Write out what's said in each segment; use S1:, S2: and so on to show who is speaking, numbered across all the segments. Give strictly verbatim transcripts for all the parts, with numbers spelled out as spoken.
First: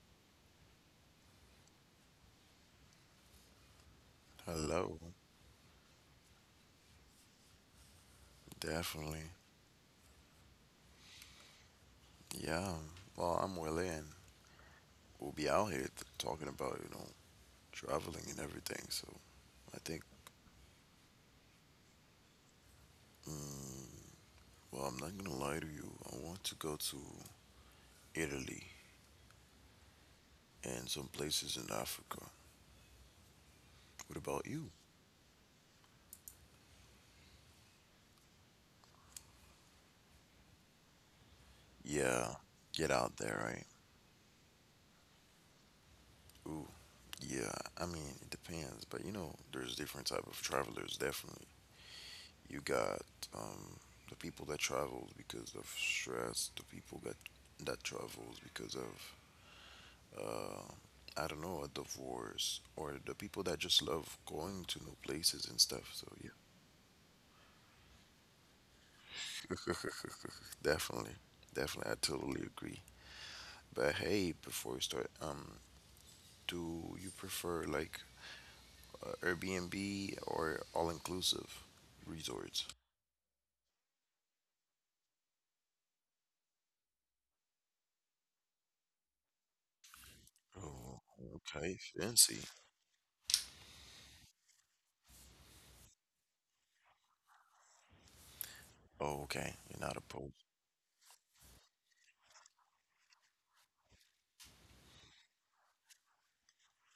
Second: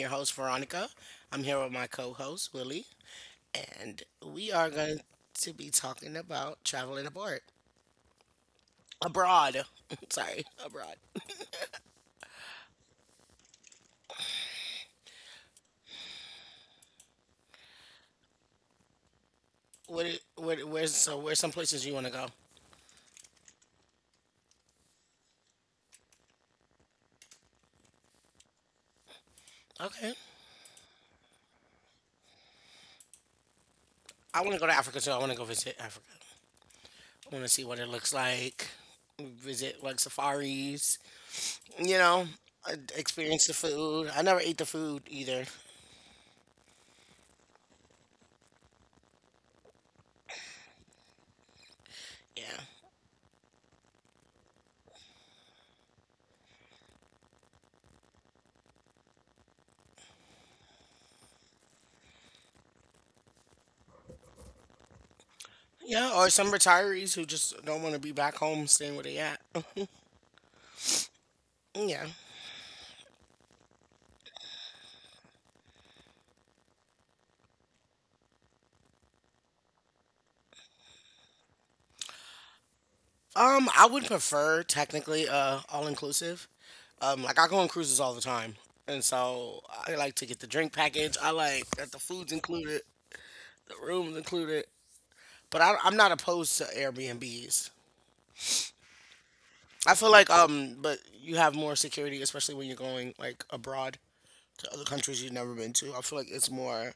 S1: your host, Veronica. I'm here with my co host, Willie, and we are
S2: Hello,
S1: going to be talking about traveling abroad.
S2: definitely.
S1: Abroad. Sorry, abroad.
S2: Yeah. Well, I'm Willie, and we'll be out here t- talking about, you know, traveling and everything. So I think,
S1: What, I- what, where's, so, where's some places you want to go?
S2: well, I'm not gonna lie to you. I want to go to Italy
S1: Okay.
S2: and some places in Africa. What
S1: I
S2: about
S1: want to go
S2: you?
S1: to Africa too. I want to go visit Africa. I want to see what it looks like, visit like safaris, you know,
S2: Yeah,
S1: uh,
S2: get out there,
S1: experience the
S2: right?
S1: food. I never ate the food either.
S2: Ooh, yeah. I mean, it depends, but you know, there's different type of travelers. Definitely,
S1: Yeah.
S2: you got um the people that travels because of stress, the people that that travels because of uh, I don't know, a divorce, or the people that just love going to new places and stuff. So
S1: Yeah, or some retirees who just don't want to be back home staying where they at.
S2: yeah, definitely, definitely, I
S1: Yeah.
S2: totally agree. But hey, before we start, um, do you prefer like uh, Airbnb or all-inclusive resorts?
S1: Um, I would prefer technically uh all inclusive. Um, like I go on cruises all the time, and so I like to get the drink
S2: Oh,
S1: package. I like
S2: okay,
S1: that the food's
S2: fancy.
S1: included, the room's included. But I, I'm not opposed to Airbnbs.
S2: Oh, okay, you're
S1: I
S2: not
S1: feel like
S2: opposed.
S1: um, but you have more security, especially when you're going like abroad to other countries you've never been to. I feel like it's more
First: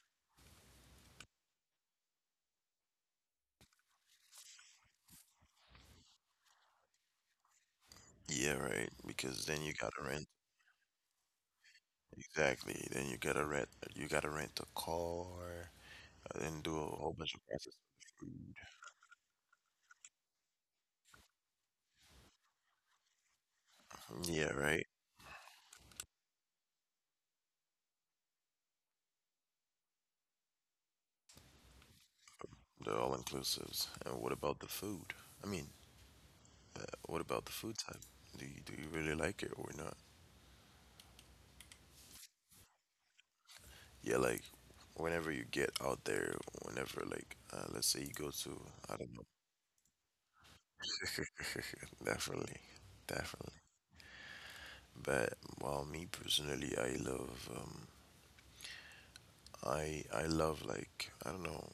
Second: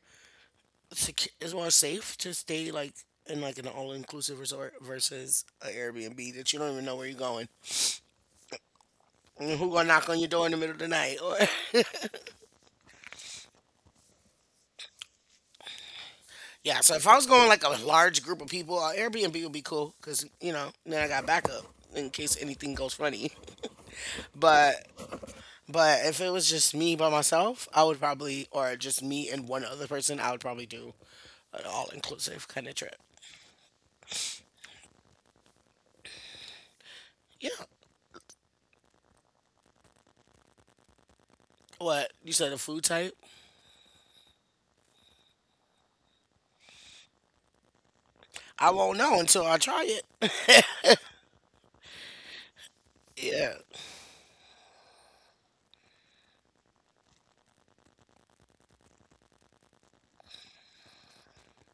S1: sec- it's more safe to stay like in like an all inclusive resort versus a Airbnb that you don't even know where you're going.
S2: Yeah, right. Because
S1: And
S2: then
S1: who
S2: you
S1: gonna
S2: gotta
S1: knock on
S2: rent.
S1: your door in the middle of the night? Or
S2: Exactly. Then you gotta rent. You gotta rent a car. I didn't do
S1: yeah,
S2: a
S1: so if
S2: whole
S1: I was
S2: bunch of
S1: going like a
S2: processed
S1: large group of
S2: food.
S1: people, uh, Airbnb would be cool because you know then I got backup in case anything goes funny.
S2: Yeah,
S1: But
S2: right.
S1: but if it was just me by myself, I would probably or just me and one other person, I would probably do an all inclusive kind of trip.
S2: They're all inclusives. And what about the food? I mean, uh, what about the
S1: Yeah.
S2: food type? Do you do you really like it or not?
S1: What you said, a food type?
S2: Yeah, like whenever you get out there, whenever like uh, let's say you go to
S1: I
S2: I
S1: won't
S2: don't
S1: know until I try it.
S2: know, definitely, definitely.
S1: Yeah.
S2: But well, me personally, I love um, I I love like I don't know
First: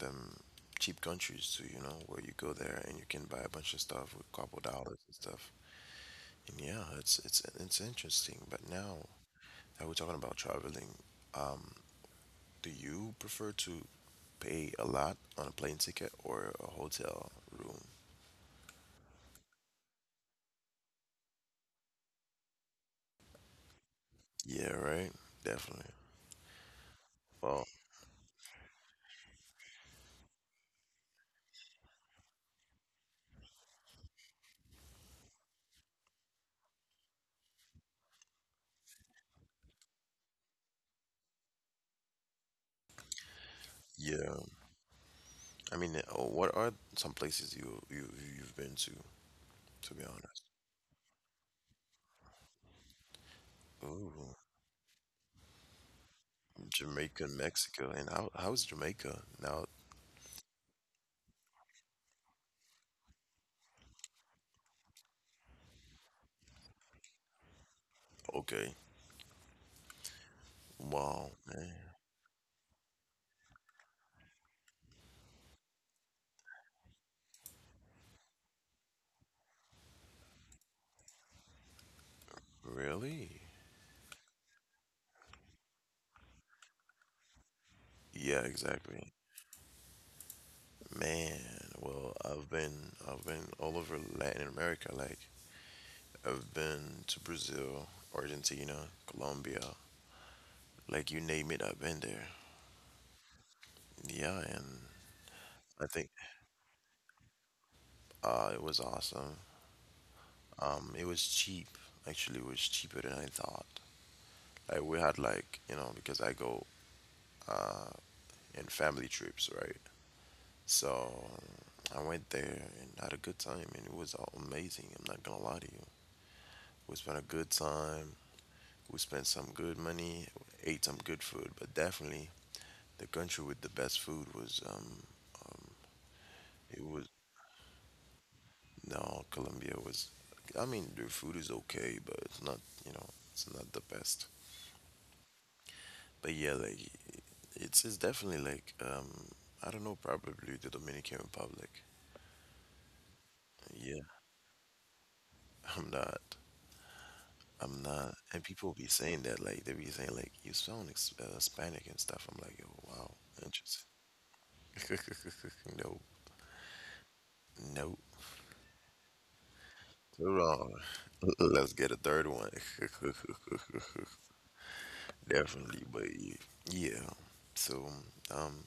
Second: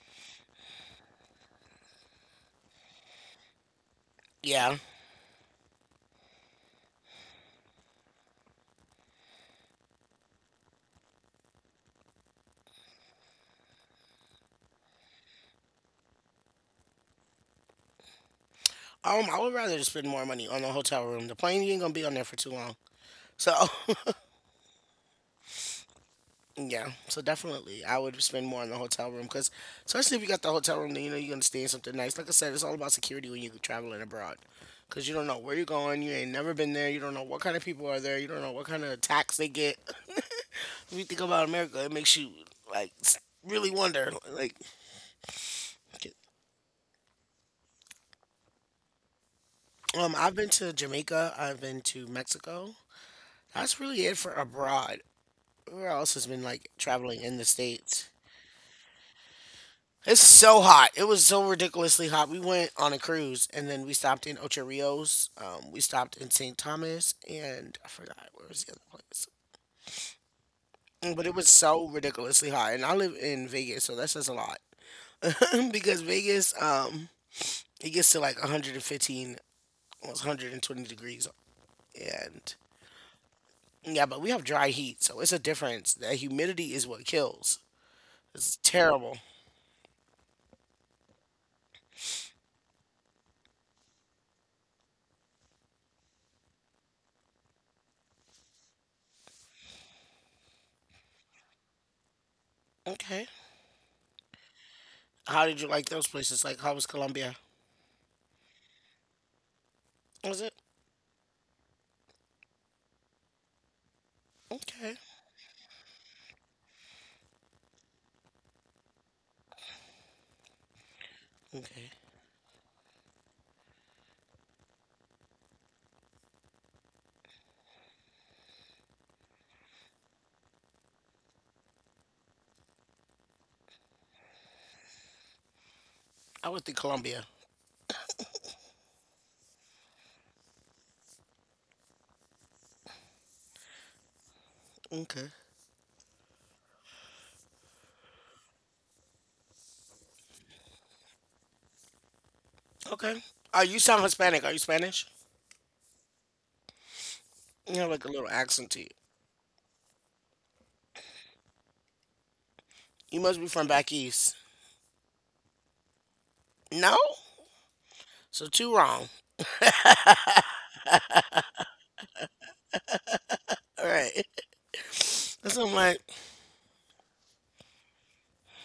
S2: them cheap countries too. You know where you go there and you can buy a bunch of stuff with a couple
S1: Yeah.
S2: dollars and stuff. And yeah, it's it's it's interesting. But now that we're talking about traveling, um, do you prefer to pay a lot on a plane ticket or a hotel room?
S1: Um, I would rather just spend more money on a hotel room. The plane you ain't gonna be on there for too long. So
S2: Yeah, right. Definitely.
S1: yeah, so
S2: Well,
S1: definitely I would spend more on the hotel room because especially if you got the hotel room, then you know you're gonna stay in something nice. Like I said, it's all about security when you're traveling abroad because you don't know where you're going. You ain't never been there. You don't know what kind of people are there. You don't know what kind of attacks they get. If you think about America, it makes you like s- really wonder.
S2: yeah.
S1: Like,
S2: I mean, uh, what are some places you you you've been to? To be
S1: um, I've
S2: honest.
S1: been to Jamaica. I've been to Mexico. That's really it for
S2: Ooh,
S1: abroad. Where else has been like traveling
S2: Jamaica,
S1: in the
S2: Mexico,
S1: states?
S2: and how how's Jamaica now?
S1: It's so hot. It was so ridiculously hot. We went on a cruise and then we stopped in Ocho Rios. Um, we stopped in Saint Thomas and I forgot where was the
S2: Okay.
S1: other place. Mm, But
S2: Wow,
S1: it was
S2: man.
S1: so ridiculously hot. And I live in Vegas, so that says a lot. Because Vegas, um, it gets to like one hundred fifteen, almost one hundred twenty degrees. And
S2: Really?
S1: yeah, but we have dry heat, so it's a difference. That humidity is what kills.
S2: Yeah,
S1: It's
S2: exactly.
S1: terrible.
S2: Man, well, I've been I've been all over Latin America. Like I've been to Brazil, Argentina, Colombia, like you name it, I've been there.
S1: Okay.
S2: Yeah, and
S1: How did you
S2: I
S1: like those
S2: think
S1: places? Like, how was Colombia?
S2: uh, it was awesome.
S1: Was it
S2: Um, it was cheap. Actually, it was cheaper than I thought. Like
S1: okay?
S2: we had like you know because I go uh, in family trips, right? So
S1: Okay,
S2: I went there and had a good time, and it was all amazing. I'm not gonna lie to you. We spent a good time. We spent some good money, ate some good food, but definitely the country with the best food was um, um
S1: I went to
S2: it was
S1: Colombia.
S2: no Colombia was. I mean, their food is okay, but it's not you know it's not the best.
S1: Okay,
S2: But yeah, like it's it's definitely like um I don't know probably the Dominican Republic.
S1: okay. Oh, you
S2: Yeah,
S1: sound Hispanic. Are you Spanish?
S2: I'm not.
S1: You
S2: I'm
S1: have like a
S2: not.
S1: little
S2: And
S1: accent
S2: people
S1: to
S2: be
S1: you.
S2: saying that, like, they be saying, like, you sound ex- uh, Hispanic and stuff. I'm like, oh, wow,
S1: You must be from
S2: interesting.
S1: back east.
S2: No,
S1: No,
S2: no.
S1: so two wrong.
S2: Hold on. Let's get a third one.
S1: All right. so I'm
S2: Definitely,
S1: like,
S2: but y- yeah. So um,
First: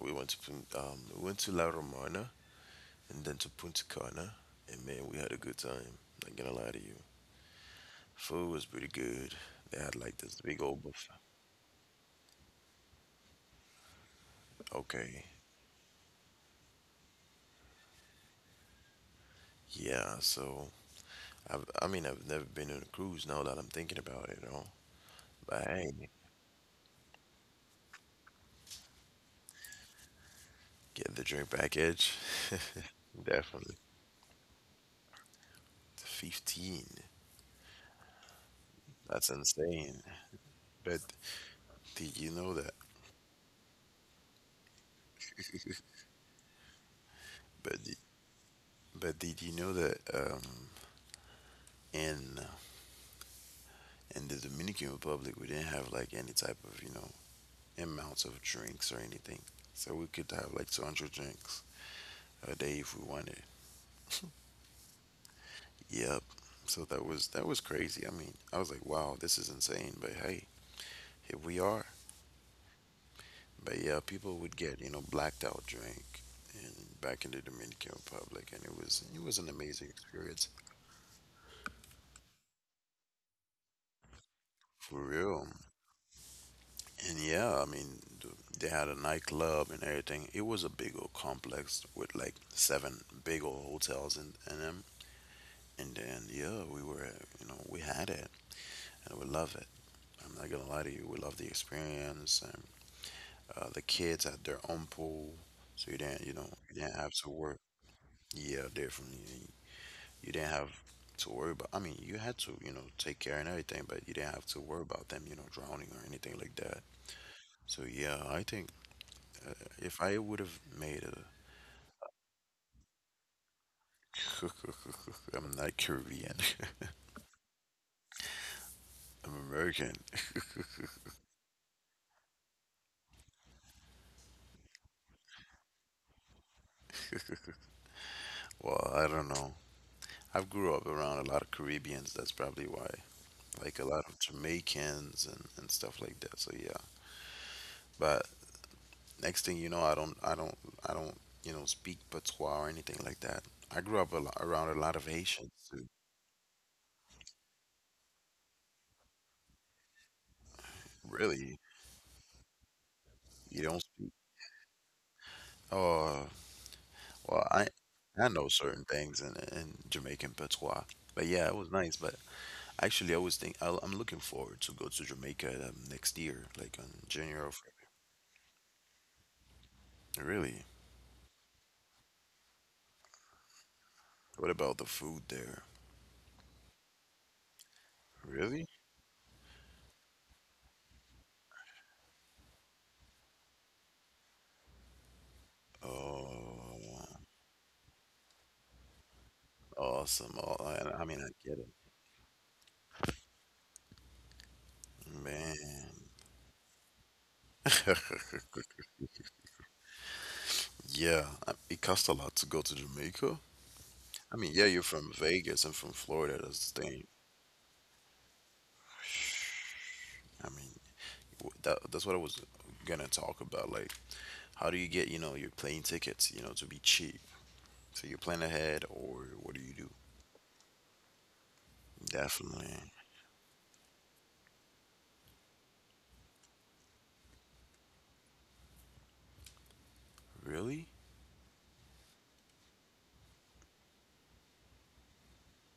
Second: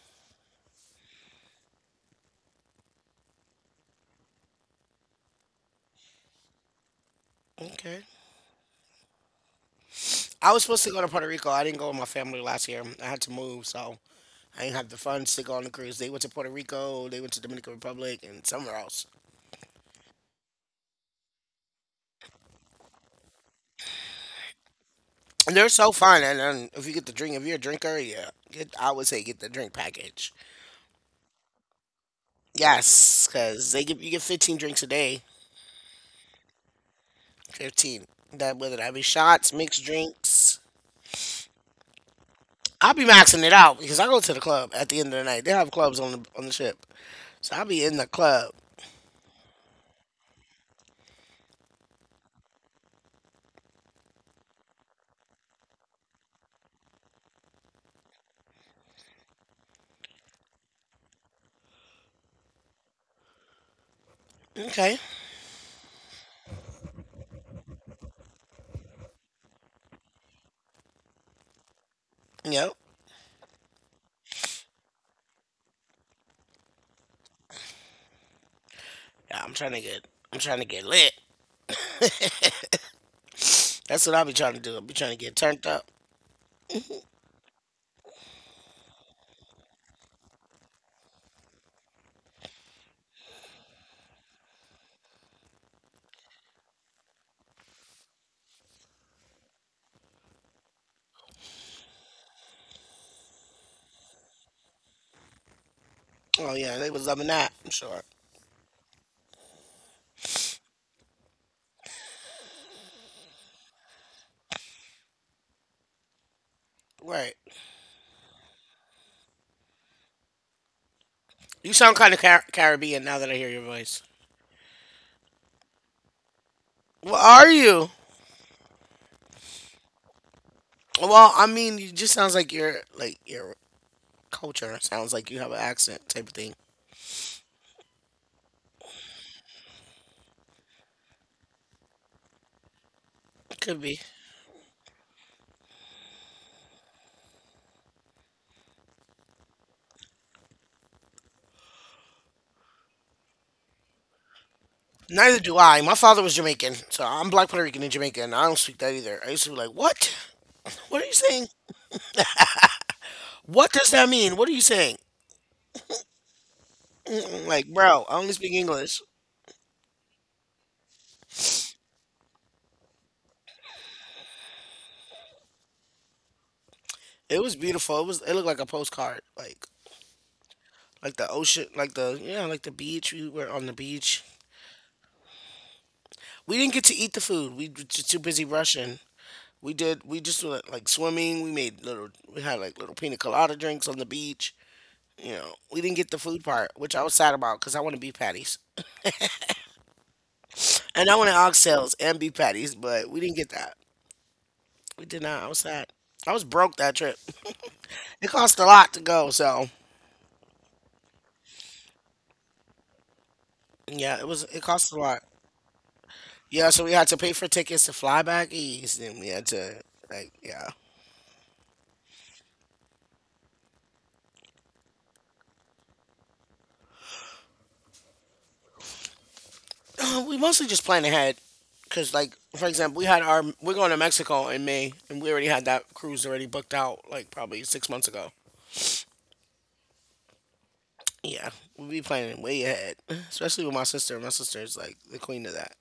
S2: we went to Pun- um, we went to La Romana and then to Punta Cana, and man, we had a good time. Not gonna lie to you,
S1: okay.
S2: food was pretty good. They had like this
S1: I
S2: big
S1: was
S2: old
S1: supposed to go to
S2: buffet.
S1: Puerto Rico. I didn't go with my family last year. I had to move, so I didn't have the
S2: Okay,
S1: funds to go on the cruise. They went to Puerto Rico. They went to Dominican Republic and somewhere else.
S2: yeah. So I've, I mean, I've never been on a cruise. Now that I'm thinking about it, you know.
S1: And
S2: But
S1: they're
S2: hey,
S1: so fun. And, and if you get the drink, if you're a drinker, yeah, get, I would say get the drink package.
S2: get the drink package.
S1: Yes, because
S2: Definitely.
S1: they give you get fifteen drinks a day.
S2: fifteen.
S1: fifteen. That whether that be
S2: That's
S1: shots, mixed
S2: insane.
S1: drinks.
S2: But did you know that?
S1: I'll be maxing it out because I go to the club at the end of the night. They have clubs on the on the ship, so I'll
S2: But
S1: be
S2: di-
S1: in the club.
S2: but did you know that um, in in the Dominican Republic we didn't have like any type of you know amounts of drinks or anything, so we could have like two hundred drinks a day if we wanted.
S1: Okay.
S2: Yep. So that was that was crazy. I mean, I was like, wow, this is insane. But hey, here we are.
S1: Yep.
S2: But yeah, people would get you know blacked out drink, and back in the Dominican Republic, and it was it was
S1: Yeah,
S2: an
S1: I'm trying to
S2: amazing
S1: get I'm
S2: experience
S1: trying to get lit. That's what I'll be trying to do. I'll be
S2: for
S1: trying to get
S2: real.
S1: turned up.
S2: And yeah, I mean, th- they had a nightclub and everything. It was a big old complex with like seven big old hotels in, in them. And then, yeah, we were, you know, we had it and we love it. I'm not gonna lie to you, we love the experience. And uh, the kids had their own pool, so you didn't, you know,
S1: Oh yeah,
S2: you
S1: they
S2: didn't
S1: was
S2: have
S1: loving
S2: to
S1: that.
S2: work.
S1: I'm sure.
S2: Yeah, definitely. You didn't have to worry about, I mean, you had to, you know, take care and everything, but you didn't have to worry about them, you know, drowning or anything like that.
S1: Right.
S2: So yeah, I think if I would have made
S1: You sound kind of Car- Caribbean now that I hear your voice.
S2: a, I'm not Caribbean.
S1: Well, are you?
S2: I'm American.
S1: Well, I mean, you just sounds like your like your culture sounds like you have an accent type of thing.
S2: Well, I don't know. I've grew up around a lot of Caribbeans. That's probably why. Like
S1: Could
S2: a
S1: be.
S2: lot of Jamaicans and, and stuff like that. So yeah. But next thing you know, I don't, I don't, I don't, you know, speak patois or anything like that. I grew up a lot, around a lot of
S1: Neither
S2: Haitians
S1: do I.
S2: too.
S1: My father was Jamaican, so I'm black Puerto Rican and Jamaican. I don't speak that either. I used to be like, "What? What are you saying?
S2: Really, you
S1: What
S2: don't
S1: does that
S2: speak.
S1: mean? What are you saying?"
S2: Oh,
S1: Mm-mm,
S2: well,
S1: like,
S2: I,
S1: bro, I
S2: I
S1: only
S2: know
S1: speak
S2: certain
S1: English.
S2: things in, in Jamaican patois. But yeah, it was nice. But actually, I was think I'll, I'm looking forward to go to Jamaica um, next year, like on January
S1: It
S2: or
S1: was beautiful. It was. It looked like a postcard, like
S2: February. Really?
S1: like the ocean, like the yeah, like the beach. We were on the beach.
S2: What about the food there?
S1: We didn't get to eat the food. We were just too busy
S2: Really?
S1: rushing. We did. We just were like swimming. We made little. We had like little pina colada drinks on the beach. You know, we didn't get the food part, which I
S2: Oh,
S1: was sad about because I want to be patties.
S2: awesome. Oh, I, I
S1: And I
S2: mean, I
S1: wanted
S2: get it.
S1: oxtails and beef patties, but we didn't get that. We did not. I was
S2: Man.
S1: sad. I was broke that trip. It cost a lot to go, so
S2: Yeah, I- it costs a lot to go to Jamaica.
S1: yeah, it
S2: I
S1: was.
S2: mean,
S1: It
S2: yeah, you're
S1: cost a
S2: from
S1: lot.
S2: Vegas. I'm from Florida.
S1: Yeah,
S2: That's the
S1: so we had
S2: thing.
S1: to pay for tickets to fly back east, and we had to like
S2: I
S1: yeah.
S2: mean, w- that, that's what I was gonna talk about. Like, how do you get, you know, your plane tickets, you know, to be cheap? So you plan ahead, or what do you do?
S1: We mostly just plan ahead, cause like for
S2: Definitely.
S1: example, we had our we're going to Mexico in May, and we already had that cruise already booked out like probably six months ago.
S2: Really?
S1: Yeah, we be planning way ahead, especially with my sister. My sister is like the queen of that.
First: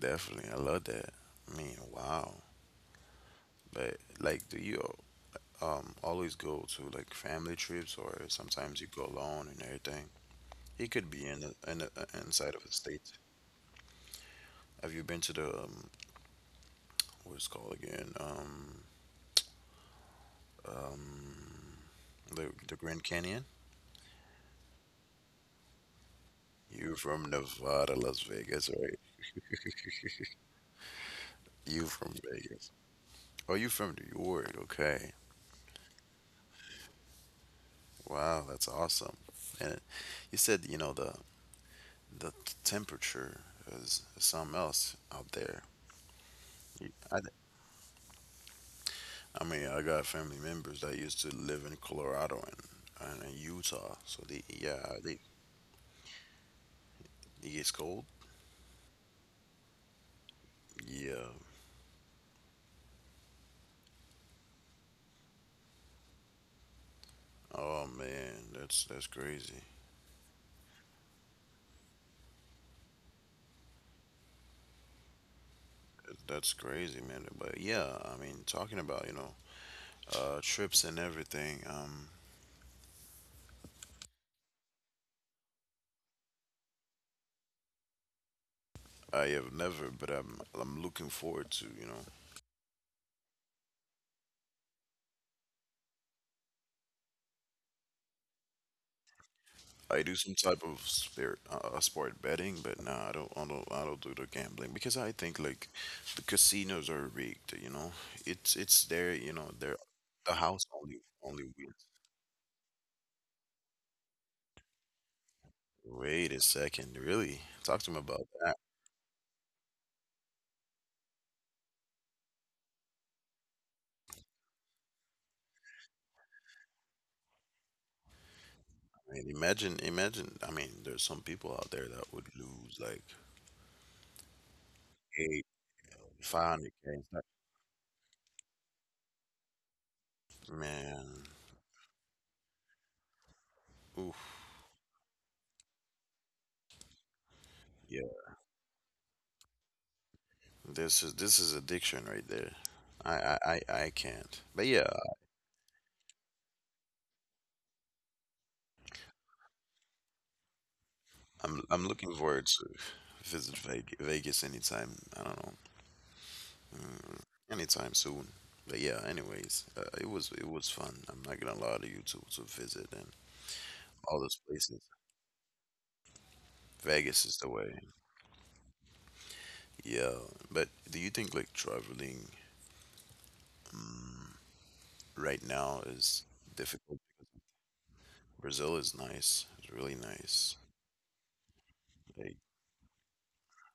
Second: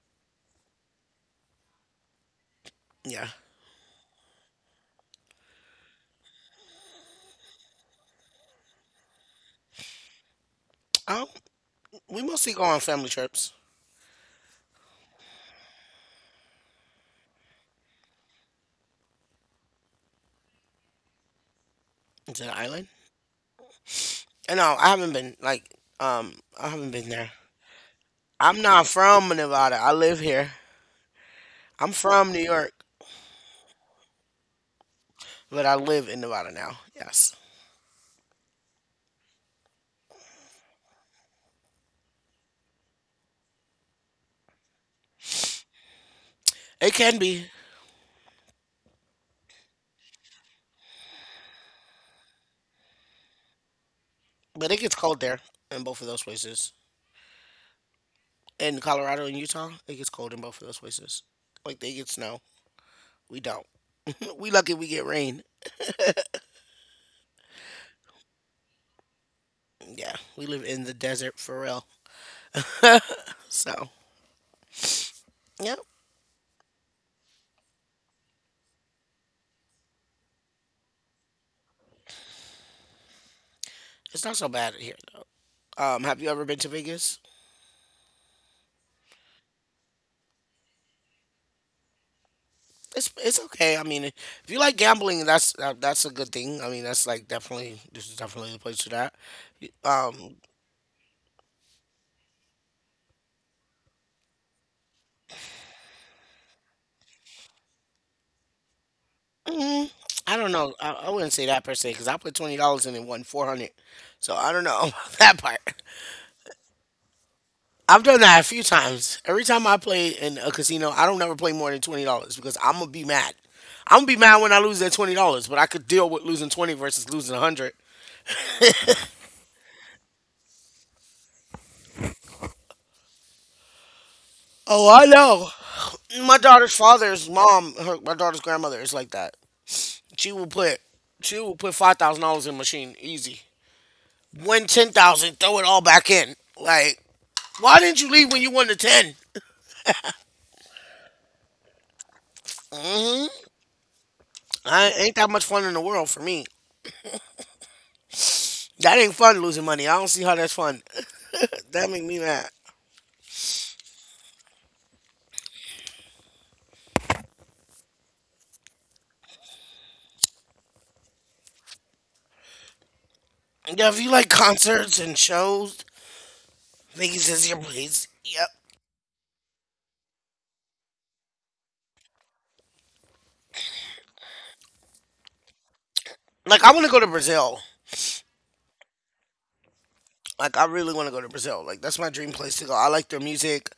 S2: Definitely. I love that. I mean, wow.
S1: Yeah.
S2: But like, do you um always go to like family trips or sometimes you go alone and everything? It could be
S1: Oh.
S2: in the in a,
S1: We mostly
S2: inside
S1: go
S2: of a
S1: on family
S2: state.
S1: trips
S2: Have you been to the um what it's called again? Um um
S1: to
S2: the
S1: the
S2: the
S1: island.
S2: Grand Canyon?
S1: And no, I haven't been like um I haven't
S2: You
S1: been there.
S2: from Nevada, Las
S1: I'm
S2: Vegas,
S1: not
S2: right?
S1: from Nevada. I live here.
S2: You
S1: I'm
S2: from
S1: from New
S2: Vegas.
S1: York,
S2: Oh, you from New York. Okay.
S1: but I live in Nevada now. Yes.
S2: Wow, that's awesome. And you said, you know, the the temperature is something else out there. You-
S1: It can
S2: I,
S1: be,
S2: I mean, I got family members that used to live in Colorado and, and in Utah. So they,
S1: but
S2: yeah,
S1: it gets
S2: they
S1: cold there in both of those places.
S2: it gets cold.
S1: In Colorado and Utah, it gets cold in both of those places.
S2: Yeah.
S1: Like they get snow. We don't. We lucky we get rain.
S2: Oh man, that's that's crazy.
S1: Yeah, we live in the desert for real. So, yeah,
S2: That's crazy, man. But yeah, I mean, talking about, you know, uh trips and everything, um
S1: it's not so bad here. Um, have you ever been to Vegas?
S2: I have never, but I'm I'm looking forward to, you know,
S1: it's it's okay. I mean, if you like gambling, that's that, that's a good thing. I mean, that's like definitely this is definitely the place for that. You-
S2: I do
S1: Um,
S2: some type of spirit uh, uh, sport betting, but no, I don't, I don't, I don't do the gambling because I think like the casinos are rigged. You know, it's it's there. You know, they're
S1: mm,
S2: the
S1: I don't
S2: house
S1: know. I,
S2: only
S1: I wouldn't say
S2: only
S1: that per
S2: wins.
S1: se because I put twenty dollars in and won four hundred. So I don't know about that part.
S2: Wait a second, really? Talk to me
S1: I've done
S2: about
S1: that a
S2: that.
S1: few times. Every time I play in a casino, I don't never play more than twenty dollars because I'm gonna be mad. I'm gonna be mad when I lose that twenty dollars, but I could deal with losing twenty versus losing a hundred.
S2: I mean, imagine, imagine. I mean, there's some people out there that would lose like
S1: Oh, I know.
S2: eight,
S1: My
S2: five hundred
S1: daughter's
S2: k.
S1: father's mom, her, my daughter's grandmother is like that. She will put
S2: Man,
S1: she will put five thousand dollars in the machine easy.
S2: oof,
S1: Win ten thousand, throw it all back in. Like, why didn't
S2: yeah.
S1: you leave when you won the ten?
S2: This is this is addiction right there. I I I, I can't. But yeah,
S1: I ain't that much fun in the world for me. That ain't fun losing money. I don't see how that's fun.
S2: I'm I'm
S1: That make
S2: looking
S1: me mad.
S2: forward to visit Veg- Vegas anytime. I don't know, mm, anytime soon. But yeah, anyways, uh, it was it was fun. I'm not gonna lie to you to to visit and
S1: Yeah, if you
S2: all
S1: like
S2: those places.
S1: concerts and shows,
S2: Vegas
S1: Vegas
S2: is
S1: is
S2: the
S1: your
S2: way.
S1: place. Yep.
S2: Yeah, but do you think like traveling um, right now is
S1: Like I want to go
S2: difficult?
S1: to Brazil.
S2: Brazil is nice. It's really
S1: Like
S2: nice.
S1: I really want to go to Brazil. Like that's my dream
S2: Like,
S1: place to go. I like their music.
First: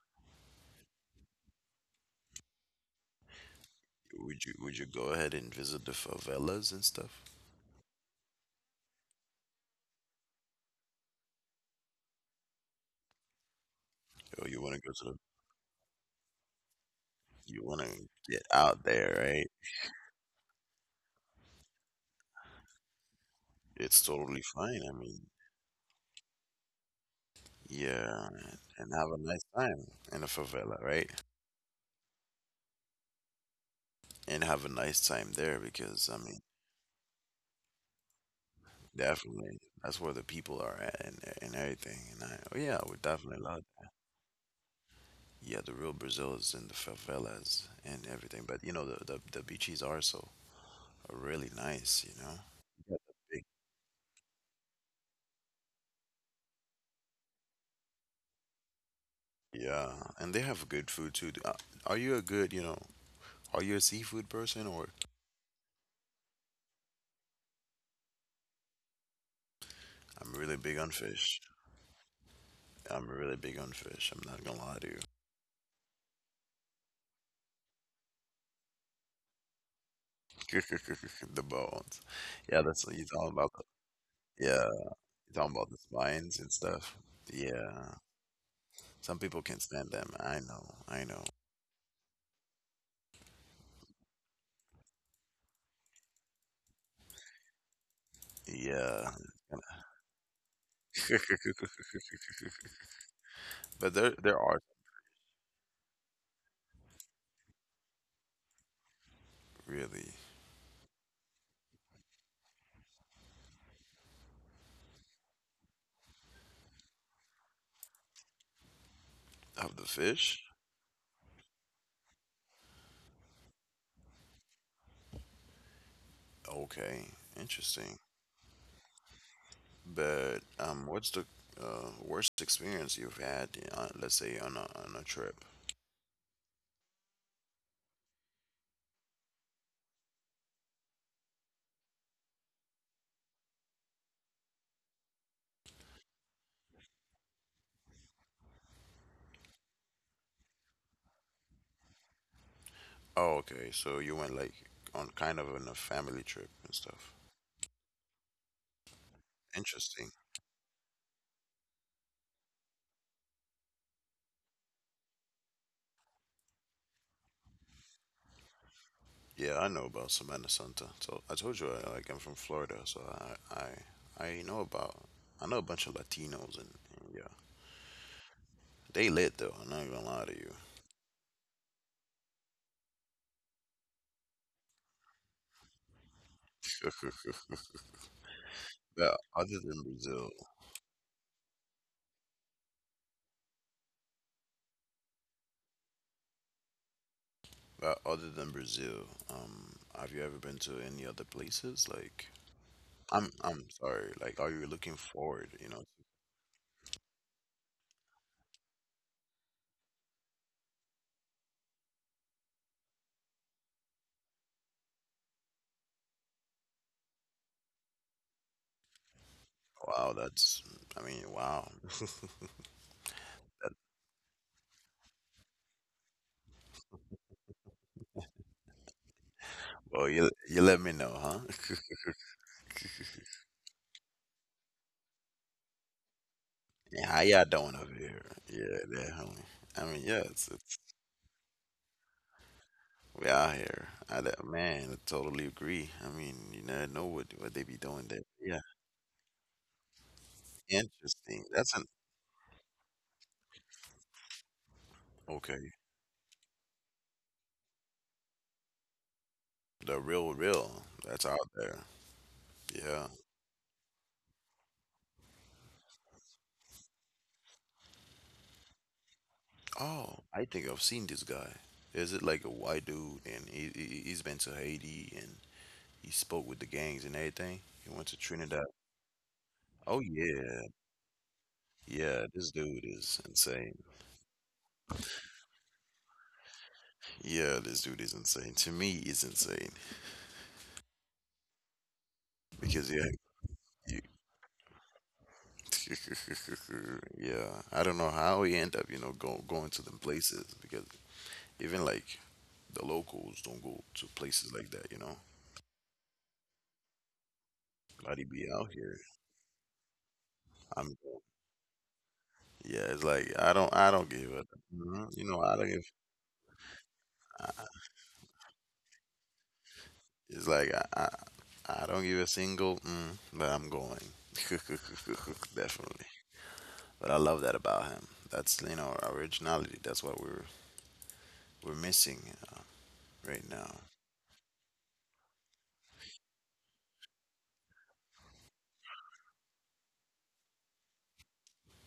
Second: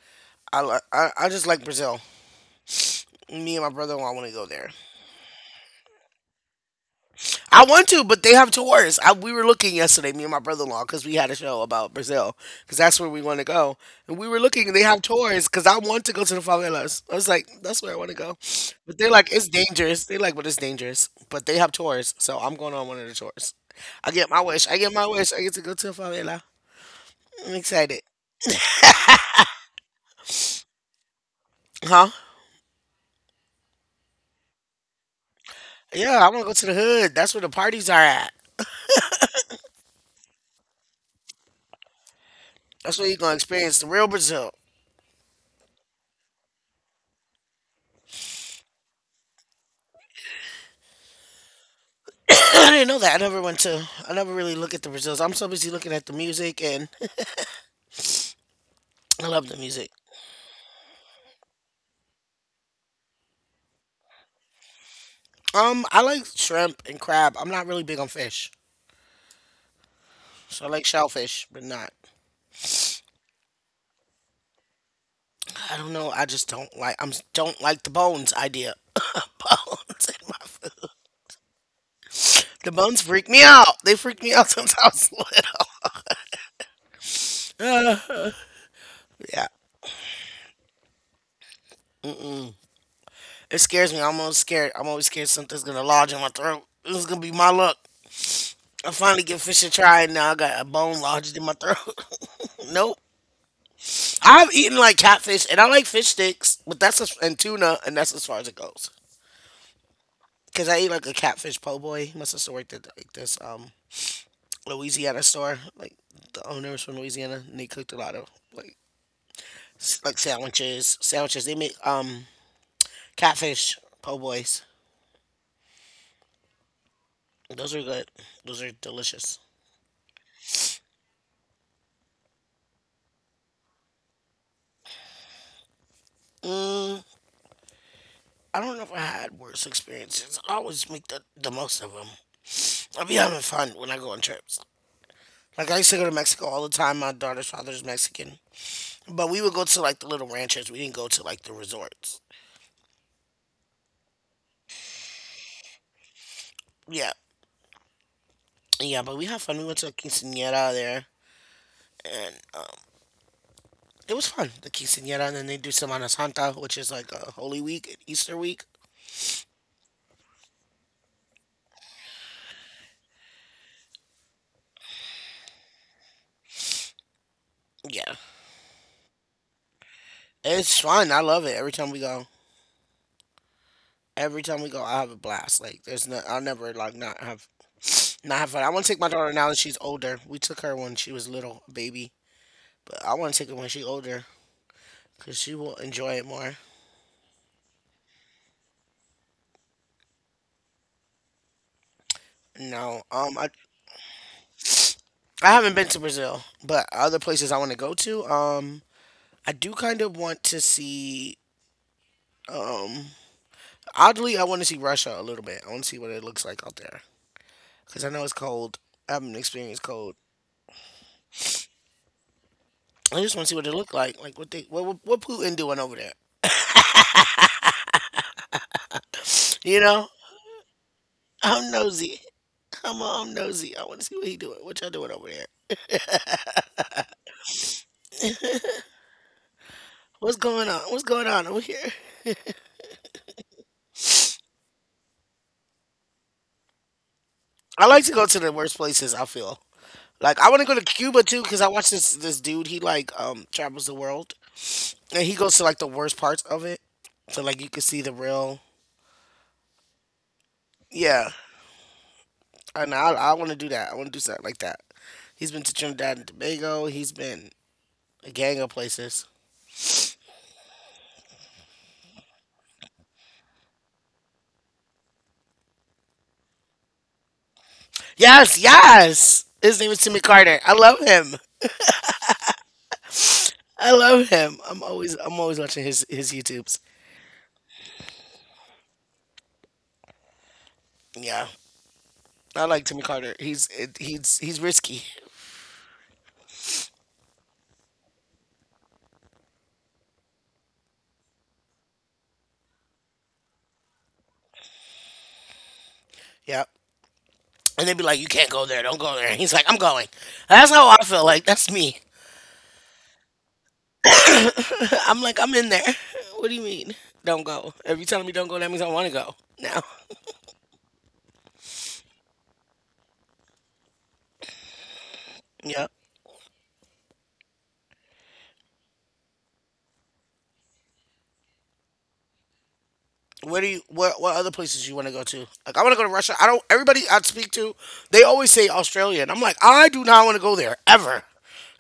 S1: I li- I, I just like Brazil. Me and my brother-in-law want to
S2: would
S1: go
S2: you
S1: there.
S2: would you go ahead and visit the favelas and stuff?
S1: I want to, but they have tours. I, we were looking yesterday, me and my brother in law, because we had a show about Brazil, because that's where we want to go. And we were
S2: Or you
S1: looking,
S2: want
S1: and
S2: to
S1: they
S2: go
S1: have
S2: to the
S1: tours, because I want to go to the favelas. I was like,
S2: you want
S1: that's where I
S2: to
S1: want to go.
S2: get out
S1: But they're
S2: there,
S1: like,
S2: right?
S1: it's dangerous. They're like, but it's dangerous. But they have tours, so I'm going on one of the tours.
S2: It's
S1: I get my
S2: totally
S1: wish. I
S2: fine. I
S1: get my
S2: mean,
S1: wish. I get to go to a favela. I'm excited.
S2: yeah, and have a nice time in a favela, right?
S1: Huh?
S2: And have a nice time there because I
S1: Yeah, I want
S2: mean,
S1: to go to the hood. That's where the parties are at.
S2: definitely that's where the people are at and and everything. And I, oh yeah,
S1: That's
S2: we
S1: where you're going to
S2: definitely love.
S1: experience the real Brazil.
S2: Yeah, the real Brazil is in the favelas and everything. But you know, the the, the beaches are so are really nice. You know,
S1: I didn't
S2: you
S1: know
S2: got
S1: that. I
S2: the
S1: never went to, I never really look at the Brazils. I'm so busy looking at the music and I love the
S2: big-
S1: music.
S2: yeah, and they have good food too. Uh, Are you a good, you know, are you a seafood person or?
S1: Um, I like shrimp and crab. I'm not really big on fish.
S2: I'm really
S1: So I
S2: big
S1: like
S2: on fish.
S1: shellfish, but not.
S2: I'm really big on fish. I'm not gonna lie to you.
S1: I don't know. I just don't like. I'm don't like the bones idea. Bones in my food.
S2: The bones. Yeah,
S1: The
S2: that's what
S1: bones
S2: you're
S1: freak
S2: talking
S1: me
S2: about.
S1: out. They freak me
S2: the-
S1: out
S2: Yeah,
S1: since I was
S2: you're talking about the
S1: little.
S2: spines and stuff. Yeah, some people
S1: Yeah,
S2: can't stand them. I know, I know.
S1: it scares me. I'm always scared. I'm always scared something's gonna lodge in my throat. This is gonna be my luck. I
S2: Yeah,
S1: finally give fish a try, and now I got a bone lodged in my throat. Nope.
S2: but there there
S1: I've
S2: are
S1: eaten like catfish, and I like fish sticks, but that's as and tuna, and that's as far as it goes.
S2: really
S1: Cause I ate like a catfish po' boy. He must have worked at like this um Louisiana store. Like the owner was from Louisiana, and they cooked a lot of like
S2: of the
S1: s- like
S2: fish.
S1: sandwiches. Sandwiches. They make um catfish po' boys.
S2: Okay,
S1: Those are
S2: interesting.
S1: good. Those are delicious.
S2: But um, what's the uh, worst experience you've had? Uh, let's say on a on a trip.
S1: Mm, I don't know if I had worse experiences. I always make the the most of them. I be having fun when I go on trips. Like I used to go to Mexico all the time. My daughter's father's Mexican, but we would go to like the little ranches. We didn't go to like the resorts.
S2: Oh, okay. So you went like on kind of on a family trip and stuff.
S1: Yeah. Yeah, but we had fun. We went to a
S2: Interesting.
S1: quinceañera there, and um, it was fun. The quinceañera, and then they do Semana Santa, which is like a Holy Week, Easter week.
S2: Yeah, I know about Semana Santa. So I told you, I, like I'm from Florida, so I I I know about I know a bunch of Latinos and, and yeah,
S1: Yeah,
S2: they lit though. I'm not even gonna lie to you.
S1: it's fun. I love it every time we go. Every time we go, I have a blast. Like there's no, I'll never like not have not have fun. I want to take
S2: but
S1: my daughter
S2: other
S1: now that
S2: than
S1: she's
S2: Brazil,
S1: older. We took her when she was little, a baby, but I want to take her when she's older because she will enjoy it more.
S2: but other than Brazil, um, have you ever been to any other places? Like,
S1: No,
S2: I'm
S1: um, I
S2: I'm sorry. Like, are you looking forward?
S1: I
S2: You know,
S1: haven't been to Brazil, but other places I want to go to. Um, I do kind of want to see. Um, oddly, I want to see Russia a little bit. I want to see what it looks like out there because I know it's cold. I haven't experienced
S2: Wow,
S1: cold.
S2: that's. I mean, wow.
S1: I just want to see what it look like. Like what they what what, what Putin doing over there? You
S2: Well,
S1: know,
S2: you you let me know, huh?
S1: I'm nosy. I'm I'm nosy. I want to see what he doing. What y'all doing over there?
S2: Yeah, how y'all doing over here? Yeah, definitely. I mean, yeah,
S1: What's
S2: it's,
S1: going on? What's going on over here?
S2: we out here. I, that- man, I totally agree. I mean, you never know what what they be
S1: I
S2: doing
S1: like to
S2: there.
S1: go to
S2: Yeah,
S1: the worst places. I feel like I want to go to Cuba
S2: interesting.
S1: too because
S2: That's
S1: I
S2: an
S1: watch this this dude. He like um travels the world and he goes
S2: Okay.
S1: to like the worst parts of it. So like you can see the real,
S2: The real, real that's
S1: yeah.
S2: out there.
S1: And
S2: Yeah.
S1: I, I want to do that. I want to do something like that. He's been to Trinidad and Tobago. He's been a gang of places.
S2: Oh, I think I've seen this guy. Is it like a white dude, and he, he he's been to Haiti, and he spoke with the gangs and everything. He went to Trinidad.
S1: Yes, yes. His
S2: Oh
S1: name is Timmy
S2: yeah,
S1: Carter. I love him.
S2: yeah. This dude is insane.
S1: I love him. I'm always I'm always watching his his YouTubes.
S2: Yeah, this dude is insane. To me, he's insane
S1: Yeah, I
S2: because
S1: like
S2: yeah,
S1: Timmy Carter. He's it, he's he's risky.
S2: yeah, I don't know how he end up, you know, go, going to them places because even like the locals don't go to places like that, you know.
S1: Yeah. And they'd be
S2: Glad he
S1: like, "You
S2: be
S1: can't go
S2: out
S1: there.
S2: here.
S1: Don't go there." And he's like, "I'm going." That's how
S2: I'm,
S1: I feel. Like that's me.
S2: yeah, it's like I don't, I don't give a, mhm, you
S1: I'm
S2: know,
S1: like,
S2: I
S1: I'm
S2: don't
S1: in
S2: give.
S1: there. What do you mean? Don't
S2: I,
S1: go. If you telling me don't go, that means I want to go now.
S2: it's like I, I, I don't give a single, mm, but I'm going.
S1: Yeah.
S2: Definitely. But I love that about him. That's you know our originality. That's what we're we're missing right
S1: Where do
S2: now.
S1: you? What what other places you want to go to? Like I want to go to Russia. I don't. Everybody I speak to, they always say Australia, and I'm like, I do not want to go there ever.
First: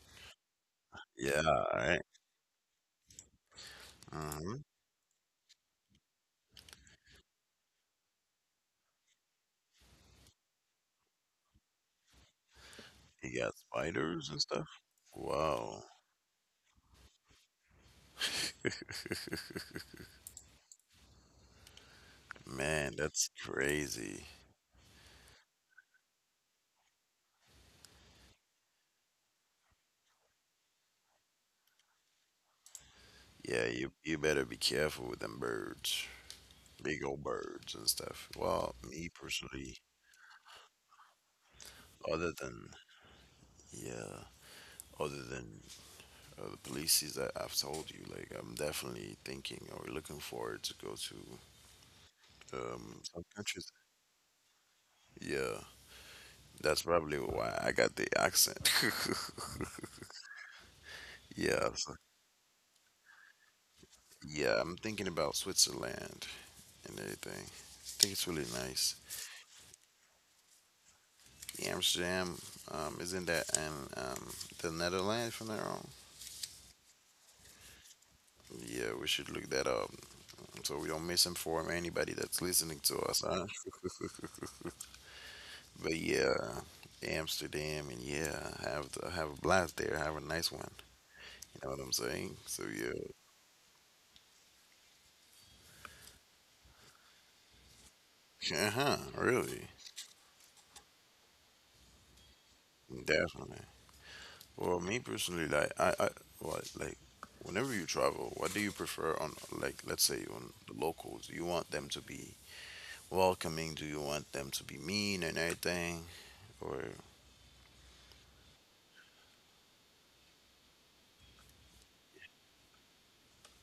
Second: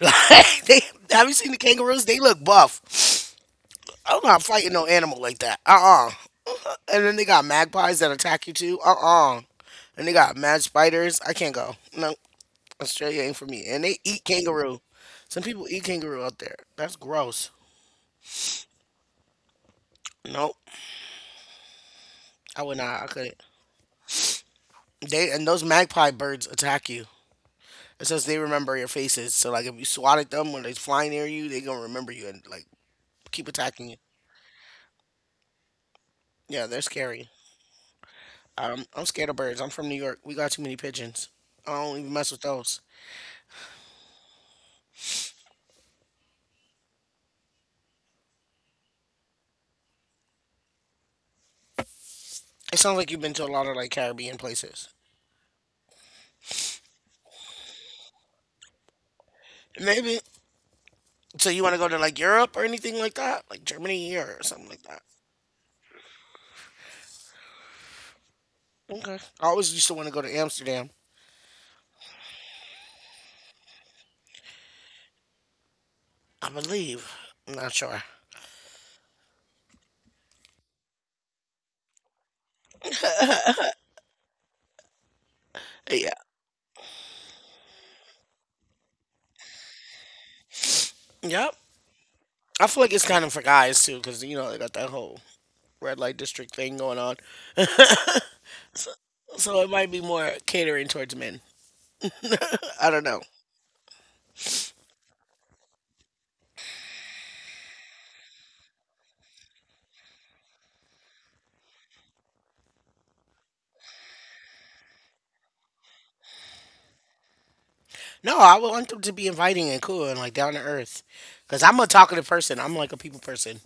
S1: Like they, have you
S2: Yeah.
S1: seen the
S2: Right.
S1: kangaroos? They look buff. I'm not
S2: Mm-hmm.
S1: fighting no animal like that. Uh uh. And then they got magpies that attack you too. Uh uh. And they got mad spiders. I can't go. No, Australia ain't
S2: He
S1: for
S2: got
S1: me. And they eat
S2: spiders and stuff?
S1: kangaroo. Some people
S2: Wow.
S1: eat kangaroo out there. That's gross. Nope. I would
S2: Man,
S1: not. I
S2: that's
S1: couldn't.
S2: crazy.
S1: They and those magpie birds attack you. It says they remember your faces. So like if you swat at them when they fly near you, they gonna remember you and like keep
S2: Yeah,
S1: attacking
S2: you
S1: you.
S2: you better be careful with them birds.
S1: Yeah, they're
S2: Big old
S1: scary.
S2: birds and stuff. Well,
S1: Um, I'm
S2: me
S1: scared of birds. I'm
S2: personally,
S1: from New York. We got too many pigeons. I don't even mess
S2: other
S1: with
S2: than
S1: those.
S2: yeah, other than uh, the places that I've told you, like I'm definitely thinking or looking forward to go to
S1: It sounds
S2: um
S1: like you've
S2: some
S1: been to a lot
S2: countries.
S1: of like Caribbean places.
S2: Yeah, that's probably why I got the accent.
S1: Maybe. So you
S2: Yeah,
S1: want to go
S2: so,
S1: to like Europe or anything like that, like Germany or
S2: yeah,
S1: something
S2: I'm
S1: like that.
S2: thinking about Switzerland and everything. I think it's really nice.
S1: Okay. I always used to want to go to Amsterdam.
S2: Yeah, Amsterdam, um, isn't that in um, the Netherlands, if I'm not wrong?
S1: I believe. I'm not sure.
S2: Yeah, we should look that up so we don't misinform anybody that's listening to us, huh? But
S1: Yeah.
S2: yeah, Amsterdam, and yeah, have have a blast there, have a nice one.
S1: Yep.
S2: You know what I'm saying? So
S1: I feel
S2: yeah,
S1: like it's kind of for guys too, because you know they got that whole red light district thing going on.
S2: uh huh,
S1: So
S2: really,
S1: it might be more catering towards men. I don't know.
S2: definitely. Well, me personally, like I, I, what, like, whenever you travel, what do you prefer on, like, let's say on the locals? You want them to be welcoming? Do you want them to be mean and everything? Or
S1: No, I would want them to be inviting and cool and like down to earth. Cause I'm a talkative person. I'm like a people person.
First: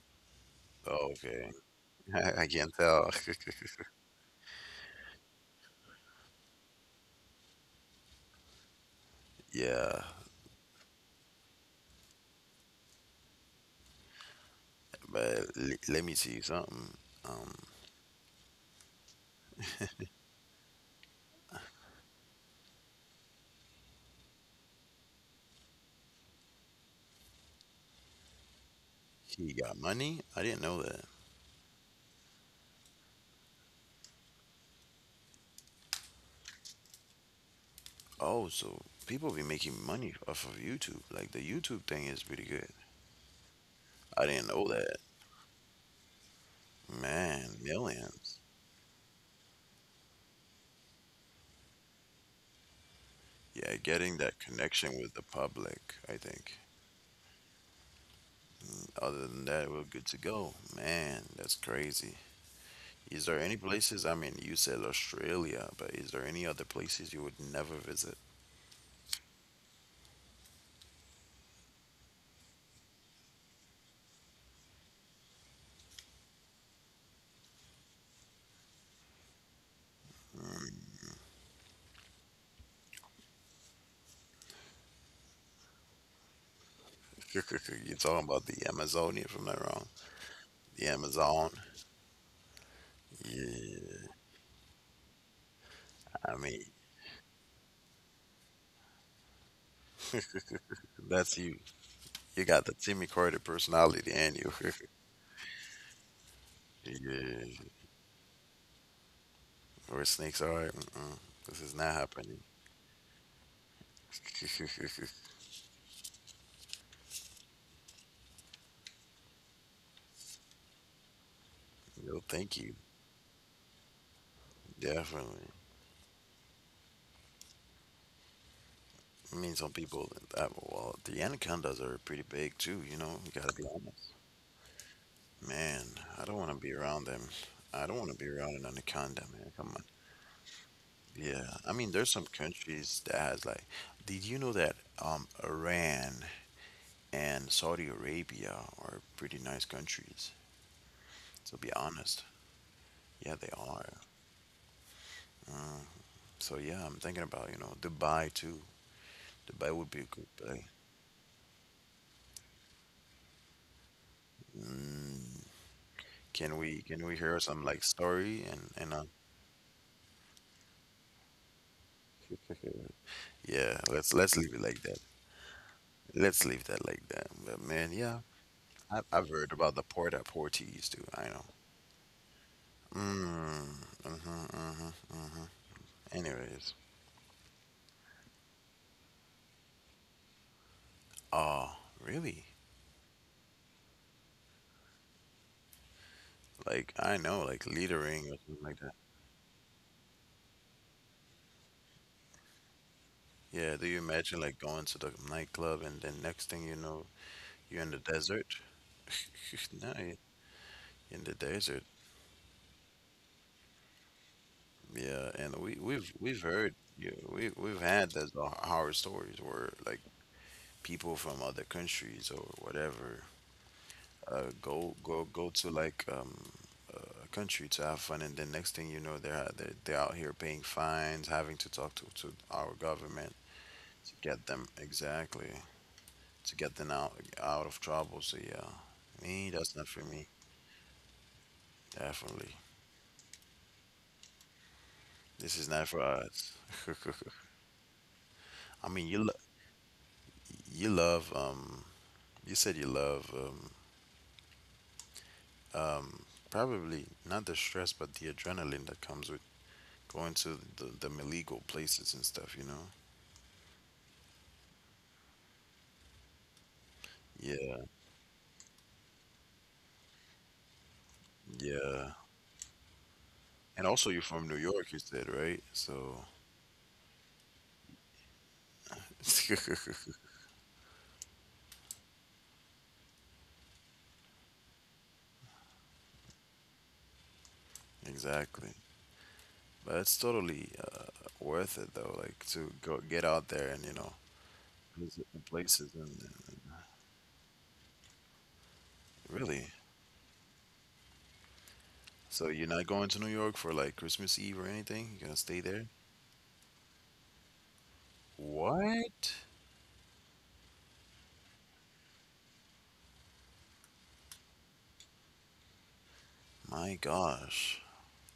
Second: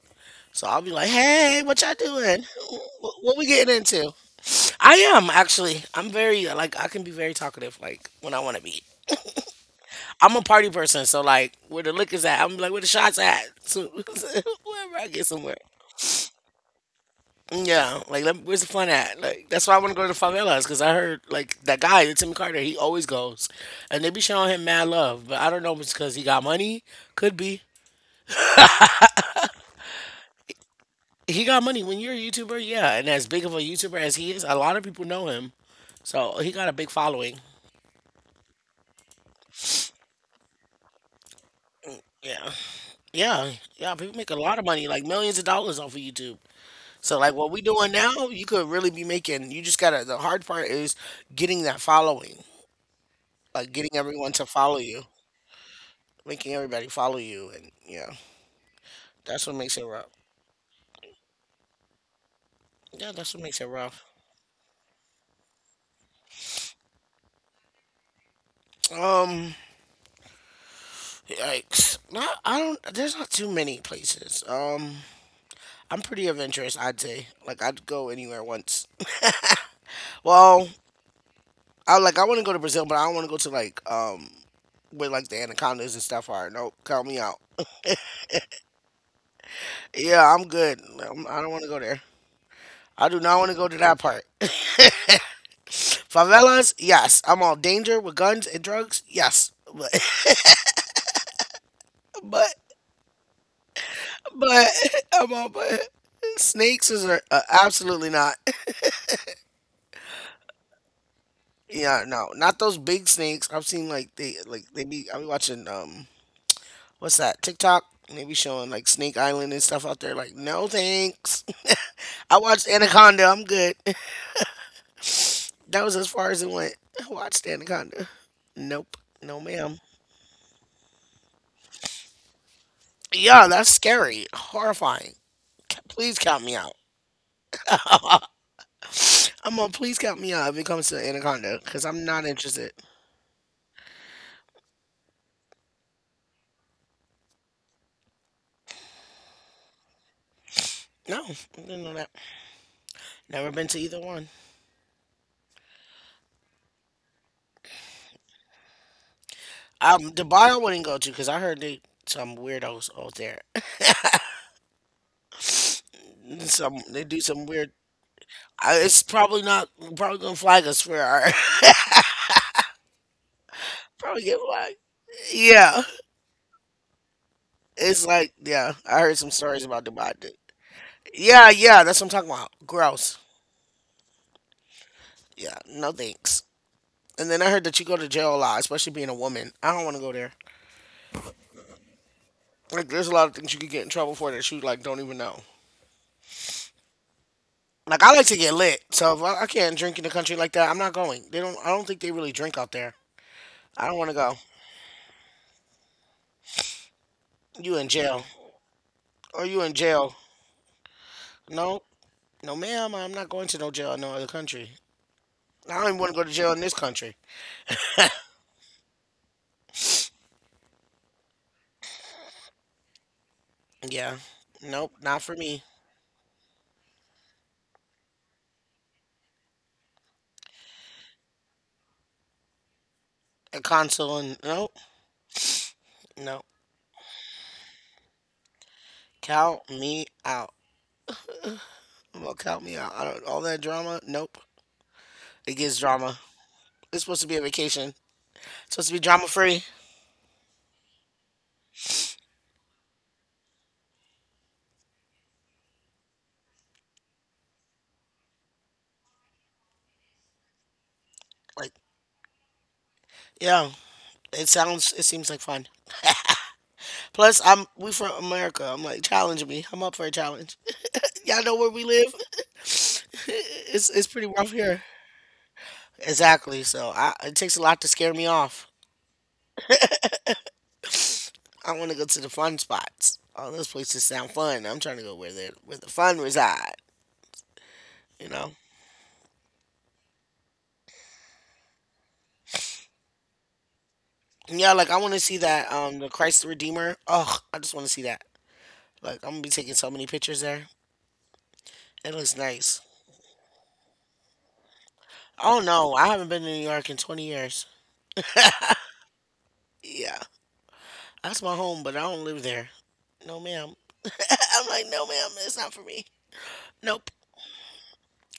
S1: So I'll be
S2: Oh,
S1: like,
S2: okay.
S1: hey, what y'all doing?
S2: I can not tell.
S1: Wh- What we getting into? I am actually. I'm very like I can be very talkative. Like when I want to be.
S2: Yeah,
S1: I'm a party person. So like where the liquor's at, I'm like where the shots at. So wherever I get somewhere.
S2: but l- let me see something. Um,
S1: Yeah, like let, where's the fun at? Like that's why I want to go to the favelas because I heard like that guy, the Timmy Carter, he always goes, and they be showing him mad love. But I don't know if it's because he got money. Could be
S2: he got money. I didn't know that.
S1: he got money. When you're a YouTuber, yeah, and as big of a YouTuber as he is, a lot of people know him, so he got a big following.
S2: Oh, so people be making money off of YouTube. Like the YouTube thing is pretty
S1: Yeah,
S2: good.
S1: yeah, yeah. People
S2: I
S1: make a
S2: didn't
S1: lot of
S2: know
S1: money,
S2: that.
S1: like millions of dollars off of YouTube. So like what
S2: Man,
S1: we doing now,
S2: millions.
S1: you could really be making. You just gotta. The hard part is getting that following, like
S2: Yeah,
S1: getting
S2: getting
S1: everyone
S2: that
S1: to follow
S2: connection
S1: you.
S2: with the public, I
S1: Making
S2: think.
S1: everybody follow you, and yeah,
S2: Other
S1: that's
S2: than
S1: what
S2: that,
S1: makes
S2: we're
S1: it
S2: good
S1: rough.
S2: to go. Man, that's crazy.
S1: Yeah,
S2: Is
S1: that's
S2: there
S1: what
S2: any
S1: makes it rough.
S2: places? I mean, you said Australia, but is there any other places you would never visit?
S1: Um, yikes. Not, I don't. There's not too many places. Um, I'm pretty adventurous. I'd say. Like, I'd go anywhere once. Well, I like. I want to go to Brazil, but I don't want to go to like um where like the anacondas and stuff are. Nope, count me out.
S2: You're talking about the Amazonia, if I'm not wrong.
S1: Yeah, I'm good.
S2: The
S1: I'm, I don't
S2: Amazon.
S1: want to go there. I do not want to go to that
S2: Yeah.
S1: part.
S2: I mean,
S1: Favelas, yes. I'm all danger with guns and drugs, yes. But,
S2: that's you. You
S1: but.
S2: got the Timmy Carter personality in you.
S1: But I'm on, but snakes is a, uh,
S2: Yeah.
S1: absolutely not.
S2: Where snakes are. Mm-mm. This is not
S1: Yeah, no,
S2: happening.
S1: not those big snakes. I've seen like they like they be. I be watching um, what's that TikTok? And they be showing like Snake Island and stuff out there. Like no thanks.
S2: No,
S1: I
S2: thank
S1: watched
S2: you.
S1: Anaconda. I'm good.
S2: Definitely.
S1: That was as far as it went. I watched Anaconda. Nope.
S2: I
S1: No,
S2: mean, some
S1: ma'am.
S2: people, that, well, the anacondas are pretty big too, you know? You
S1: Yeah,
S2: gotta be
S1: that's
S2: honest.
S1: scary. Horrifying. C-
S2: Man,
S1: Please
S2: I don't
S1: count
S2: want
S1: me
S2: to be
S1: out.
S2: around them. I don't want to be around an anaconda, man.
S1: I'm
S2: Come
S1: gonna
S2: on.
S1: please count me out if it comes to
S2: Yeah,
S1: Anaconda
S2: I
S1: because
S2: mean,
S1: I'm
S2: there's
S1: not
S2: some
S1: interested.
S2: countries that has like, did you know that um Iran and Saudi Arabia are pretty nice countries?
S1: No, I
S2: To be
S1: didn't know that.
S2: honest, yeah, they
S1: Never been to
S2: are.
S1: either one.
S2: Mm. So yeah, I'm thinking about, you know, Dubai too. Dubai would be a
S1: Um,
S2: good
S1: Dubai I
S2: place.
S1: wouldn't go to because I heard they some weirdos out there.
S2: Mm. Can
S1: Some
S2: we
S1: they
S2: can we
S1: do
S2: hear
S1: some
S2: some
S1: weird.
S2: like story and
S1: I,
S2: and
S1: it's
S2: uh,
S1: probably not probably gonna flag us for our
S2: yeah, let's
S1: probably
S2: let's
S1: get
S2: leave it
S1: flagged.
S2: like that.
S1: Yeah,
S2: Let's leave that like that. But man,
S1: it's
S2: yeah,
S1: like yeah. I
S2: I've,
S1: heard
S2: I've
S1: some
S2: heard
S1: stories
S2: about the
S1: about
S2: port
S1: Dubai.
S2: at
S1: Dude.
S2: Portees too. I know.
S1: Yeah, yeah, that's what I'm talking about.
S2: Mm,
S1: Gross.
S2: mm-hmm, mm-hmm, mm-hmm.
S1: Yeah, no thanks.
S2: Anyways,
S1: And then I heard that you go to jail a lot, especially being a woman. I don't want to go there.
S2: oh, really?
S1: Like, there's a lot of things you could get in trouble for that you like don't even know.
S2: Like I know, like leader
S1: Like I
S2: ring
S1: like
S2: or
S1: to get
S2: something like
S1: lit,
S2: that.
S1: so if I, I can't drink in a country like that, I'm not going. They don't. I don't think they really drink out there.
S2: Yeah. Do
S1: I
S2: you
S1: don't want to go.
S2: imagine like going to the nightclub and then next thing you know,
S1: You
S2: you're in
S1: in
S2: the
S1: jail?
S2: desert?
S1: Or you in
S2: No, you're
S1: jail?
S2: in the desert.
S1: No, no, ma'am. I'm not going to no jail in no other country.
S2: Yeah, and
S1: I
S2: we
S1: don't even
S2: we've
S1: want to go to
S2: we've
S1: jail in
S2: heard
S1: this
S2: yeah,
S1: country.
S2: we we've had those ho- horror stories where like people from other countries or whatever
S1: Yeah.
S2: uh,
S1: Nope.
S2: go
S1: Not
S2: go
S1: for
S2: go
S1: me.
S2: to like um, a country to have fun, and then next thing you know, they're they're, they're out here paying fines, having to talk to, to our government
S1: A
S2: to
S1: consul and
S2: get them
S1: nope.
S2: exactly,
S1: Nope.
S2: to get them out out of trouble. So yeah, me
S1: Count
S2: that's not for
S1: me
S2: me.
S1: out. Well,
S2: Definitely,
S1: count me out. I don't, all that drama. Nope. It
S2: this is
S1: gets
S2: not for
S1: drama.
S2: us.
S1: It's supposed to be a vacation. It's supposed
S2: I
S1: to be
S2: mean, you
S1: drama
S2: lo-
S1: free.
S2: you love um you said you love um um probably not the stress but the adrenaline that comes with going to the the illegal
S1: Like,
S2: places and stuff. You know.
S1: yeah. It sounds. It seems like fun. Plus, I'm
S2: Yeah.
S1: we from America. I'm like, challenge me. I'm up for a challenge. Y'all know where we live.
S2: Yeah. And
S1: it's it's
S2: also, you're
S1: pretty
S2: from
S1: rough
S2: New
S1: here.
S2: York, you said, right? So,
S1: Exactly. So I, it takes a lot to scare me off. I want to go to the fun spots. All those places sound fun. I'm trying to go where the where the fun reside. You know.
S2: exactly. But it's totally uh, worth it, though, like to go get out there and, you know,
S1: Yeah, like I want to
S2: visit
S1: see
S2: the
S1: that
S2: places.
S1: um the
S2: And,
S1: Christ the
S2: and
S1: Redeemer. Oh, I just want to see that. Like I'm gonna be
S2: really?
S1: taking so many pictures there. It looks
S2: So, you're
S1: nice.
S2: not going to New York for like Christmas Eve or anything? You're gonna
S1: Oh
S2: stay there?
S1: no, I haven't been to New York in twenty years.
S2: What?
S1: Yeah, that's my home, but I don't live there. No, ma'am. I'm like, no, ma'am, it's not for me.
S2: My
S1: Nope.
S2: gosh.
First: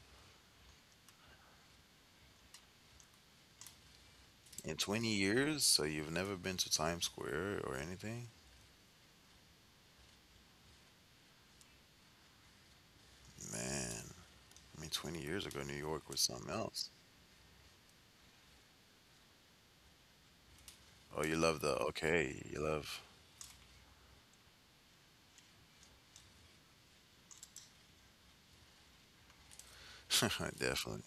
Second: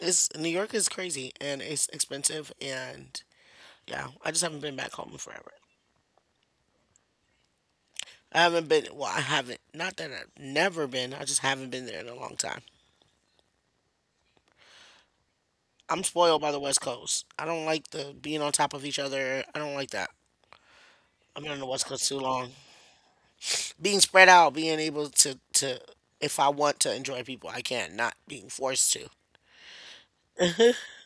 S1: It's New York is crazy and it's expensive and yeah, I just haven't been
S2: In
S1: back home
S2: twenty
S1: in forever.
S2: years? So, you've never been to Times Square or anything?
S1: I haven't been. Well, I haven't. Not that I've never been. I just haven't been there in a long time.
S2: Man, I mean, twenty years ago, New
S1: I'm
S2: York was
S1: spoiled
S2: something
S1: by the West
S2: else.
S1: Coast. I don't like the being on top of each other. I don't like that.
S2: Oh, you
S1: I've been on
S2: love
S1: the
S2: the,
S1: West Coast too
S2: okay,
S1: long.
S2: you love,
S1: Being spread out, being able to to if I want to enjoy people, I can. Not being forced to.
S2: definitely.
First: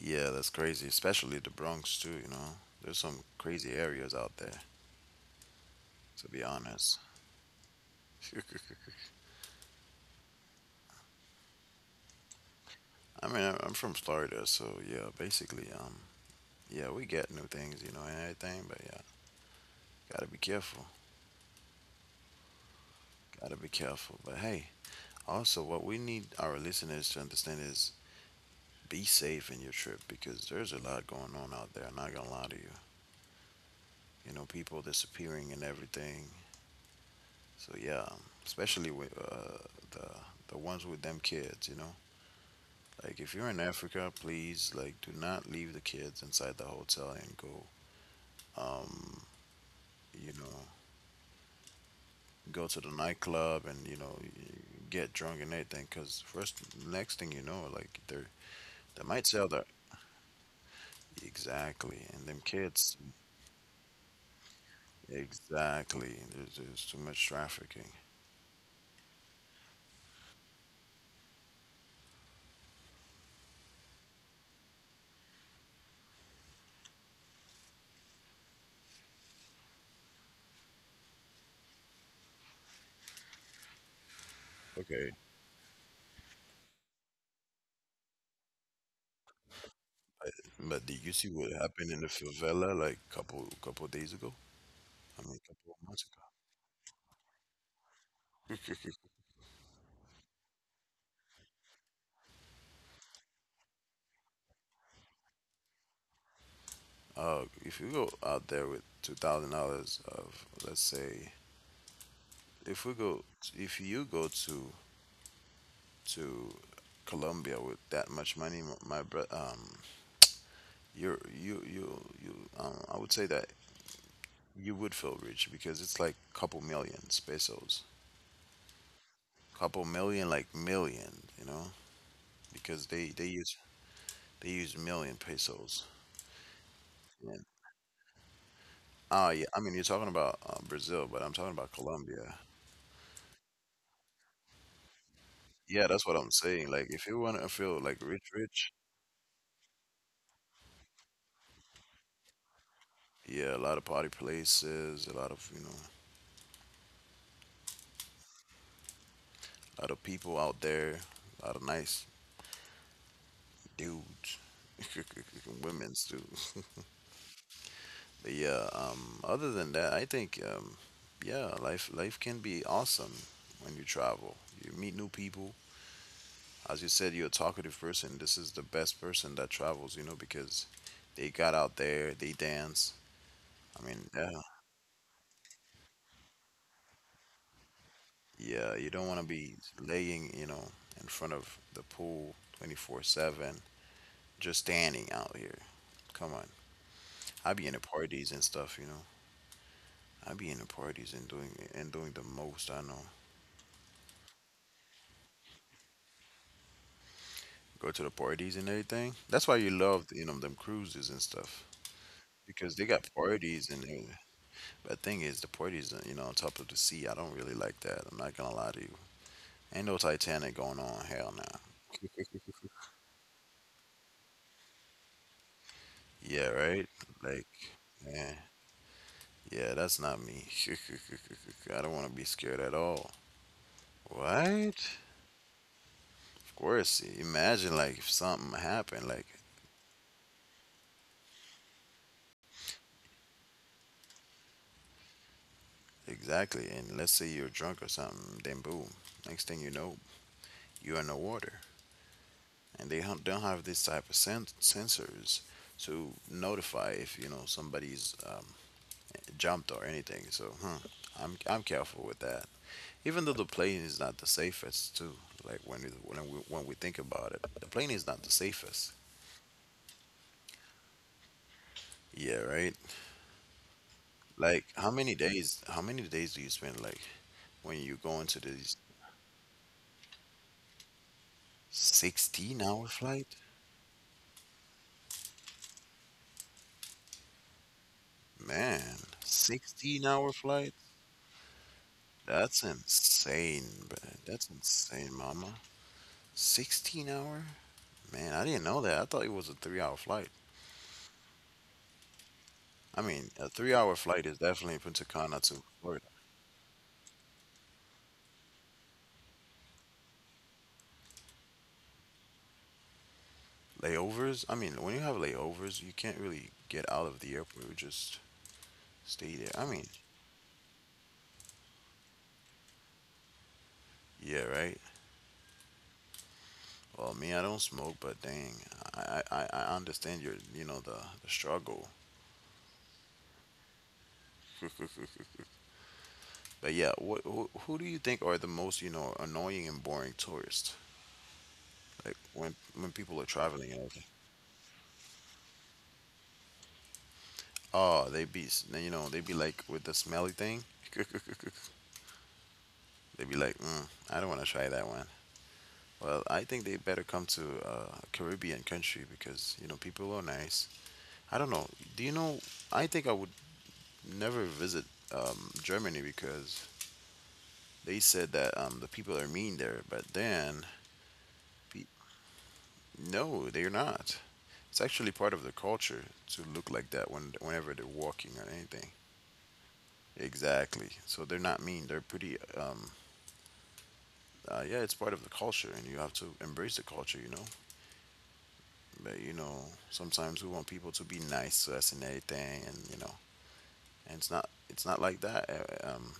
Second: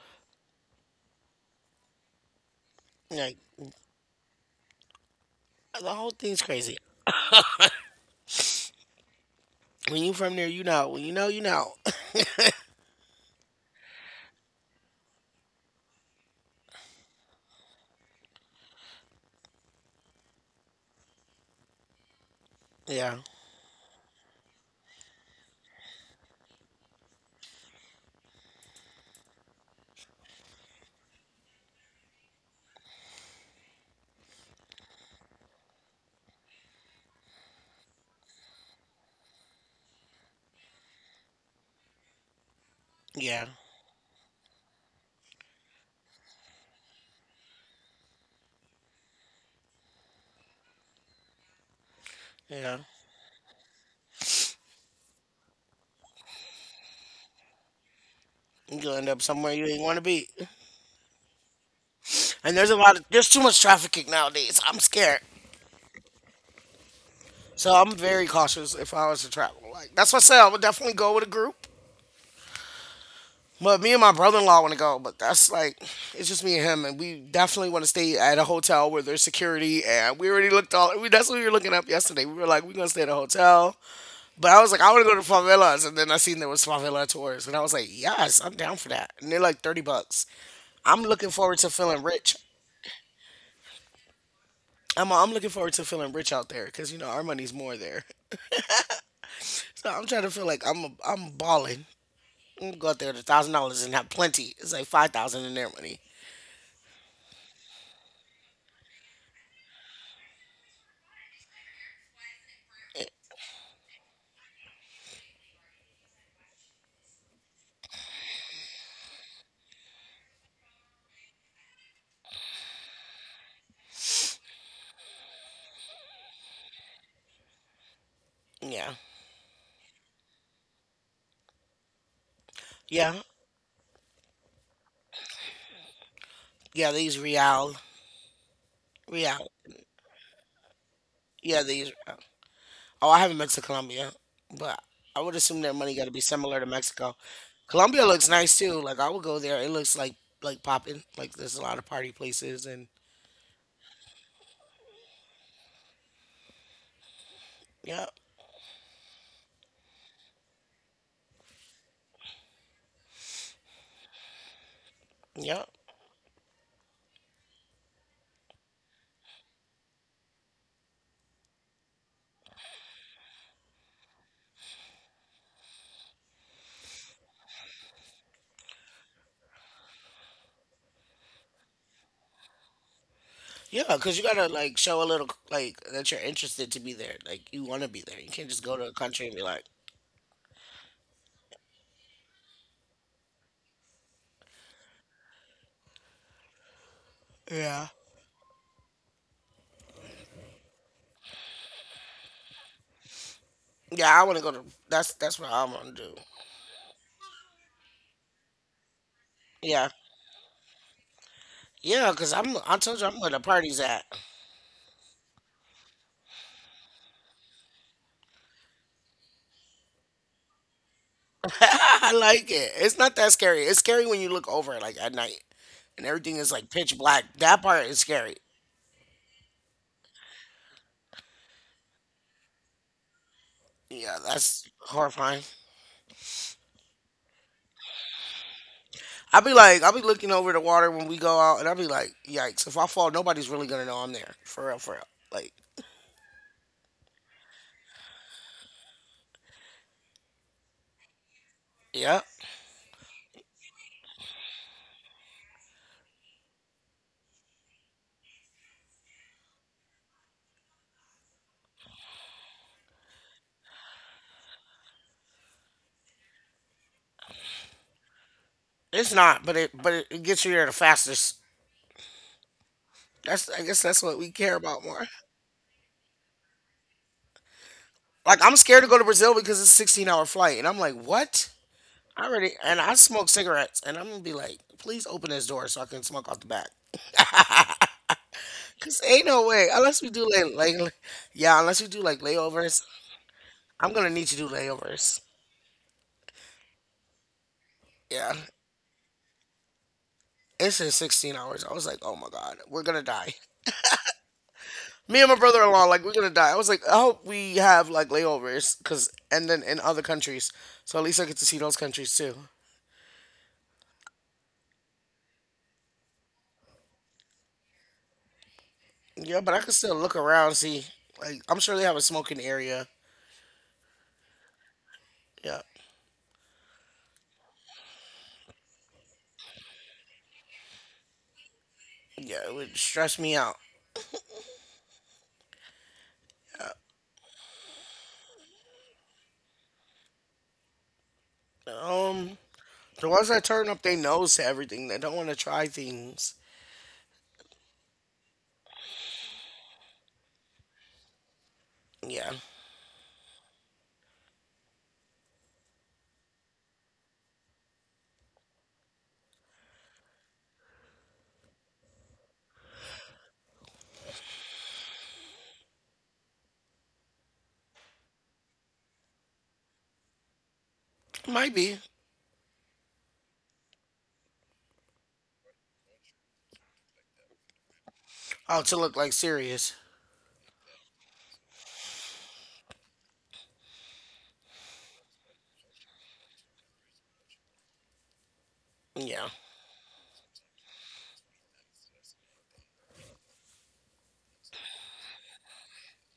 S2: Yeah, that's crazy, especially the Bronx too, you know. There's some
S1: Like
S2: crazy areas out there,
S1: the whole
S2: to be
S1: thing's crazy.
S2: honest.
S1: When you from there, you know. When you know, you know.
S2: I mean, I- I'm from Florida, so yeah, basically, um, yeah, we get new things, you know, and everything, but yeah, gotta be careful.
S1: Yeah,
S2: Gotta be careful. But hey, also, what we need our listeners to understand is be safe in your trip because there's a lot going on out there. I'm not gonna lie to you. You know, people disappearing and everything. So yeah, um, especially with uh, the the ones with them kids, you know. Like if
S1: yeah,
S2: you're in Africa, please like do not leave the kids inside the hotel and go um you know go
S1: yeah.
S2: to the nightclub and you know get drunk and everything because first next thing you know like they're
S1: You gonna end
S2: they
S1: up
S2: might
S1: somewhere
S2: sell
S1: you
S2: the,
S1: ain't want to be.
S2: exactly, and them
S1: And there's a lot
S2: kids,
S1: of there's too much trafficking nowadays. I'm scared,
S2: exactly, there's, there's too much
S1: so I'm
S2: trafficking.
S1: very cautious if I was to travel. Like that's what I said. I would definitely go with a group. But me and my brother-in-law want to go. But that's like it's just me and him, and we definitely want to stay at a hotel where there's security. And we already looked all. We, that's what we were looking up yesterday. We were like, we're gonna stay at a hotel. But I was like, I want to
S2: Okay,
S1: go to favelas, and then I seen there was favela tours, and I was like, yes, I'm down for that. And they're like thirty bucks.
S2: but
S1: I'm
S2: did you
S1: looking
S2: see what
S1: forward to
S2: happened
S1: feeling
S2: in the
S1: rich.
S2: favela like couple couple days ago?
S1: I'm
S2: I
S1: I'm
S2: mean,
S1: looking forward
S2: couple
S1: to
S2: of months
S1: feeling rich out there because you know our money's more there.
S2: ago.
S1: So I'm trying to feel like I'm I'm balling. I'm gonna go out there with a thousand dollars and have plenty. It's like five thousand in their money.
S2: uh, if you go out there with two thousand dollars of, let's say, if we
S1: Eh,
S2: go if you go to to Colombia with that much money, m- my bro, um you're you you you um I would say that you would feel rich because it's like couple millions pesos,
S1: yeah,
S2: couple million, like million, you know because they
S1: yeah,
S2: they use they use million pesos,
S1: yeah. They use
S2: yeah.
S1: real,
S2: Ah, yeah.
S1: real.
S2: I mean, you're talking about uh, Brazil, but I'm talking
S1: Yeah,
S2: about
S1: they use. Real.
S2: Colombia.
S1: Oh, I haven't been to Colombia, but I would assume their
S2: Yeah,
S1: money got
S2: that's
S1: to
S2: what
S1: be
S2: I'm
S1: similar to
S2: saying. Like, if
S1: Mexico.
S2: you want to feel like
S1: Colombia
S2: rich,
S1: looks nice
S2: rich,
S1: too. Like I would go there. It looks like like popping. Like there's a lot of party places and
S2: yeah, a lot of party places, a lot of, you know,
S1: yeah,
S2: a lot of people out there, a lot of nice dudes,
S1: yeah.
S2: women's too. But yeah, um, other than that, I think um, yeah, life life can be awesome when you travel. You meet new people. As you said, you're a talkative person. This is the best person that travels, you know, because they got out there, they dance.
S1: Yeah,
S2: I mean,
S1: because you
S2: yeah,
S1: gotta like show a little like that you're interested to be there. Like you want to be there. You can't just go
S2: yeah.
S1: to a
S2: You don't want
S1: country
S2: to
S1: and be
S2: be
S1: like,
S2: laying, you know, in front of the pool twenty-four seven, just standing out here. Come on, I be in the
S1: yeah.
S2: parties and stuff, you know. I be in the parties and doing and doing the most I know.
S1: Yeah, I want to go to. That's that's what I want to do.
S2: Go to the parties and everything. That's why you
S1: Yeah,
S2: love you know them cruises and stuff
S1: yeah, because I'm. I
S2: because they
S1: told you
S2: got
S1: I'm where the
S2: parties
S1: party's
S2: and
S1: at.
S2: everything. But thing is, the parties you know on top of the sea. I don't really like that. I'm not gonna lie to you. Ain't no Titanic going on. Hell
S1: I
S2: no.
S1: like it. It's not that scary. It's scary when you look over like at night and everything is
S2: Yeah,
S1: like
S2: right.
S1: pitch black.
S2: Like,
S1: That part is scary.
S2: yeah, yeah. That's not me. I don't want to be scared at all.
S1: Yeah, that's
S2: What?
S1: horrifying.
S2: Of course. Imagine like if something happened, like.
S1: I'll be like, I'll be looking over the water when we go out, and I'll be like, yikes! If I fall, nobody's really gonna know I'm there. For real, for real. Like,
S2: Exactly. And let's say you're drunk or something, then boom. Next thing you know, you're in the water.
S1: yeah.
S2: And they hun- don't have this type of sen- sensors to notify if, you know, somebody's um, jumped or anything. So, huh, I'm, I'm careful with that. Even though the plane is not the safest, too. Like when we, when we when we think about it, the plane is not the safest.
S1: It's not, but it but it, it gets you there the fastest.
S2: Yeah, right.
S1: That's I guess that's what we care
S2: Like how
S1: about more.
S2: many days? How many days do you spend like when you go into
S1: Like I'm
S2: this
S1: scared to go to Brazil because it's a sixteen hour flight, and I'm like, what? I already and
S2: sixteen-hour
S1: I smoke
S2: flight?
S1: cigarettes, and I'm gonna be like, please open this door so I can smoke out the back.
S2: Man,
S1: Cause ain't no way unless we
S2: sixteen-hour
S1: do like
S2: flight?
S1: like yeah, unless we do like
S2: That's
S1: layovers.
S2: insane,
S1: I'm gonna
S2: man.
S1: need to
S2: That's
S1: do
S2: insane,
S1: layovers.
S2: mama. sixteen-hour? Man,
S1: Yeah,
S2: I didn't know that. I thought it was a three-hour flight.
S1: it's in sixteen hours. I was like, oh my god, we're
S2: I
S1: gonna
S2: mean,
S1: die.
S2: a three-hour flight is definitely Punta
S1: Me and my
S2: Cana to
S1: brother-in-law,
S2: Florida.
S1: like, we're gonna die. I was like, I hope we have like layovers, cause and then in other countries, so at least I get to see those countries too.
S2: Layovers? I mean, when you have layovers, you can't really get out of the airport. You just stay
S1: Yeah,
S2: there.
S1: but I
S2: I
S1: can
S2: mean,
S1: still look around, see. Like, I'm sure they have a smoking area.
S2: yeah, right?
S1: Yeah,
S2: Well, me, I don't smoke, but dang, I I, I I understand your, you know, the, the struggle.
S1: yeah, it would stress me out.
S2: But yeah, what who, who do you think are the most, you know, annoying and boring tourists? Like
S1: Um,
S2: when when
S1: the
S2: people are
S1: ones that
S2: traveling
S1: turn
S2: and
S1: up their
S2: everything.
S1: nose to everything, they don't want to try things.
S2: Oh, they be s- you know they be like with the smelly thing.
S1: Yeah,
S2: They be like, mm, I don't want to try that one. Well, I think they better come to uh, a Caribbean country because you know people are nice. I don't know. Do you know? I think I would never visit um, Germany because they said that um, the people are mean there. But then,
S1: might be.
S2: pe- no, they're not. It's actually part of the culture to look like that when whenever they're walking or
S1: Oh, to
S2: anything.
S1: look like serious.
S2: Exactly. So they're not mean. They're pretty. Um. Uh, yeah, it's part of the culture, and you have to embrace the culture. You know. But
S1: Yeah,
S2: you know, sometimes we want people to be nice to us and everything, and you know, and it's not. It's not like that. uh, Um.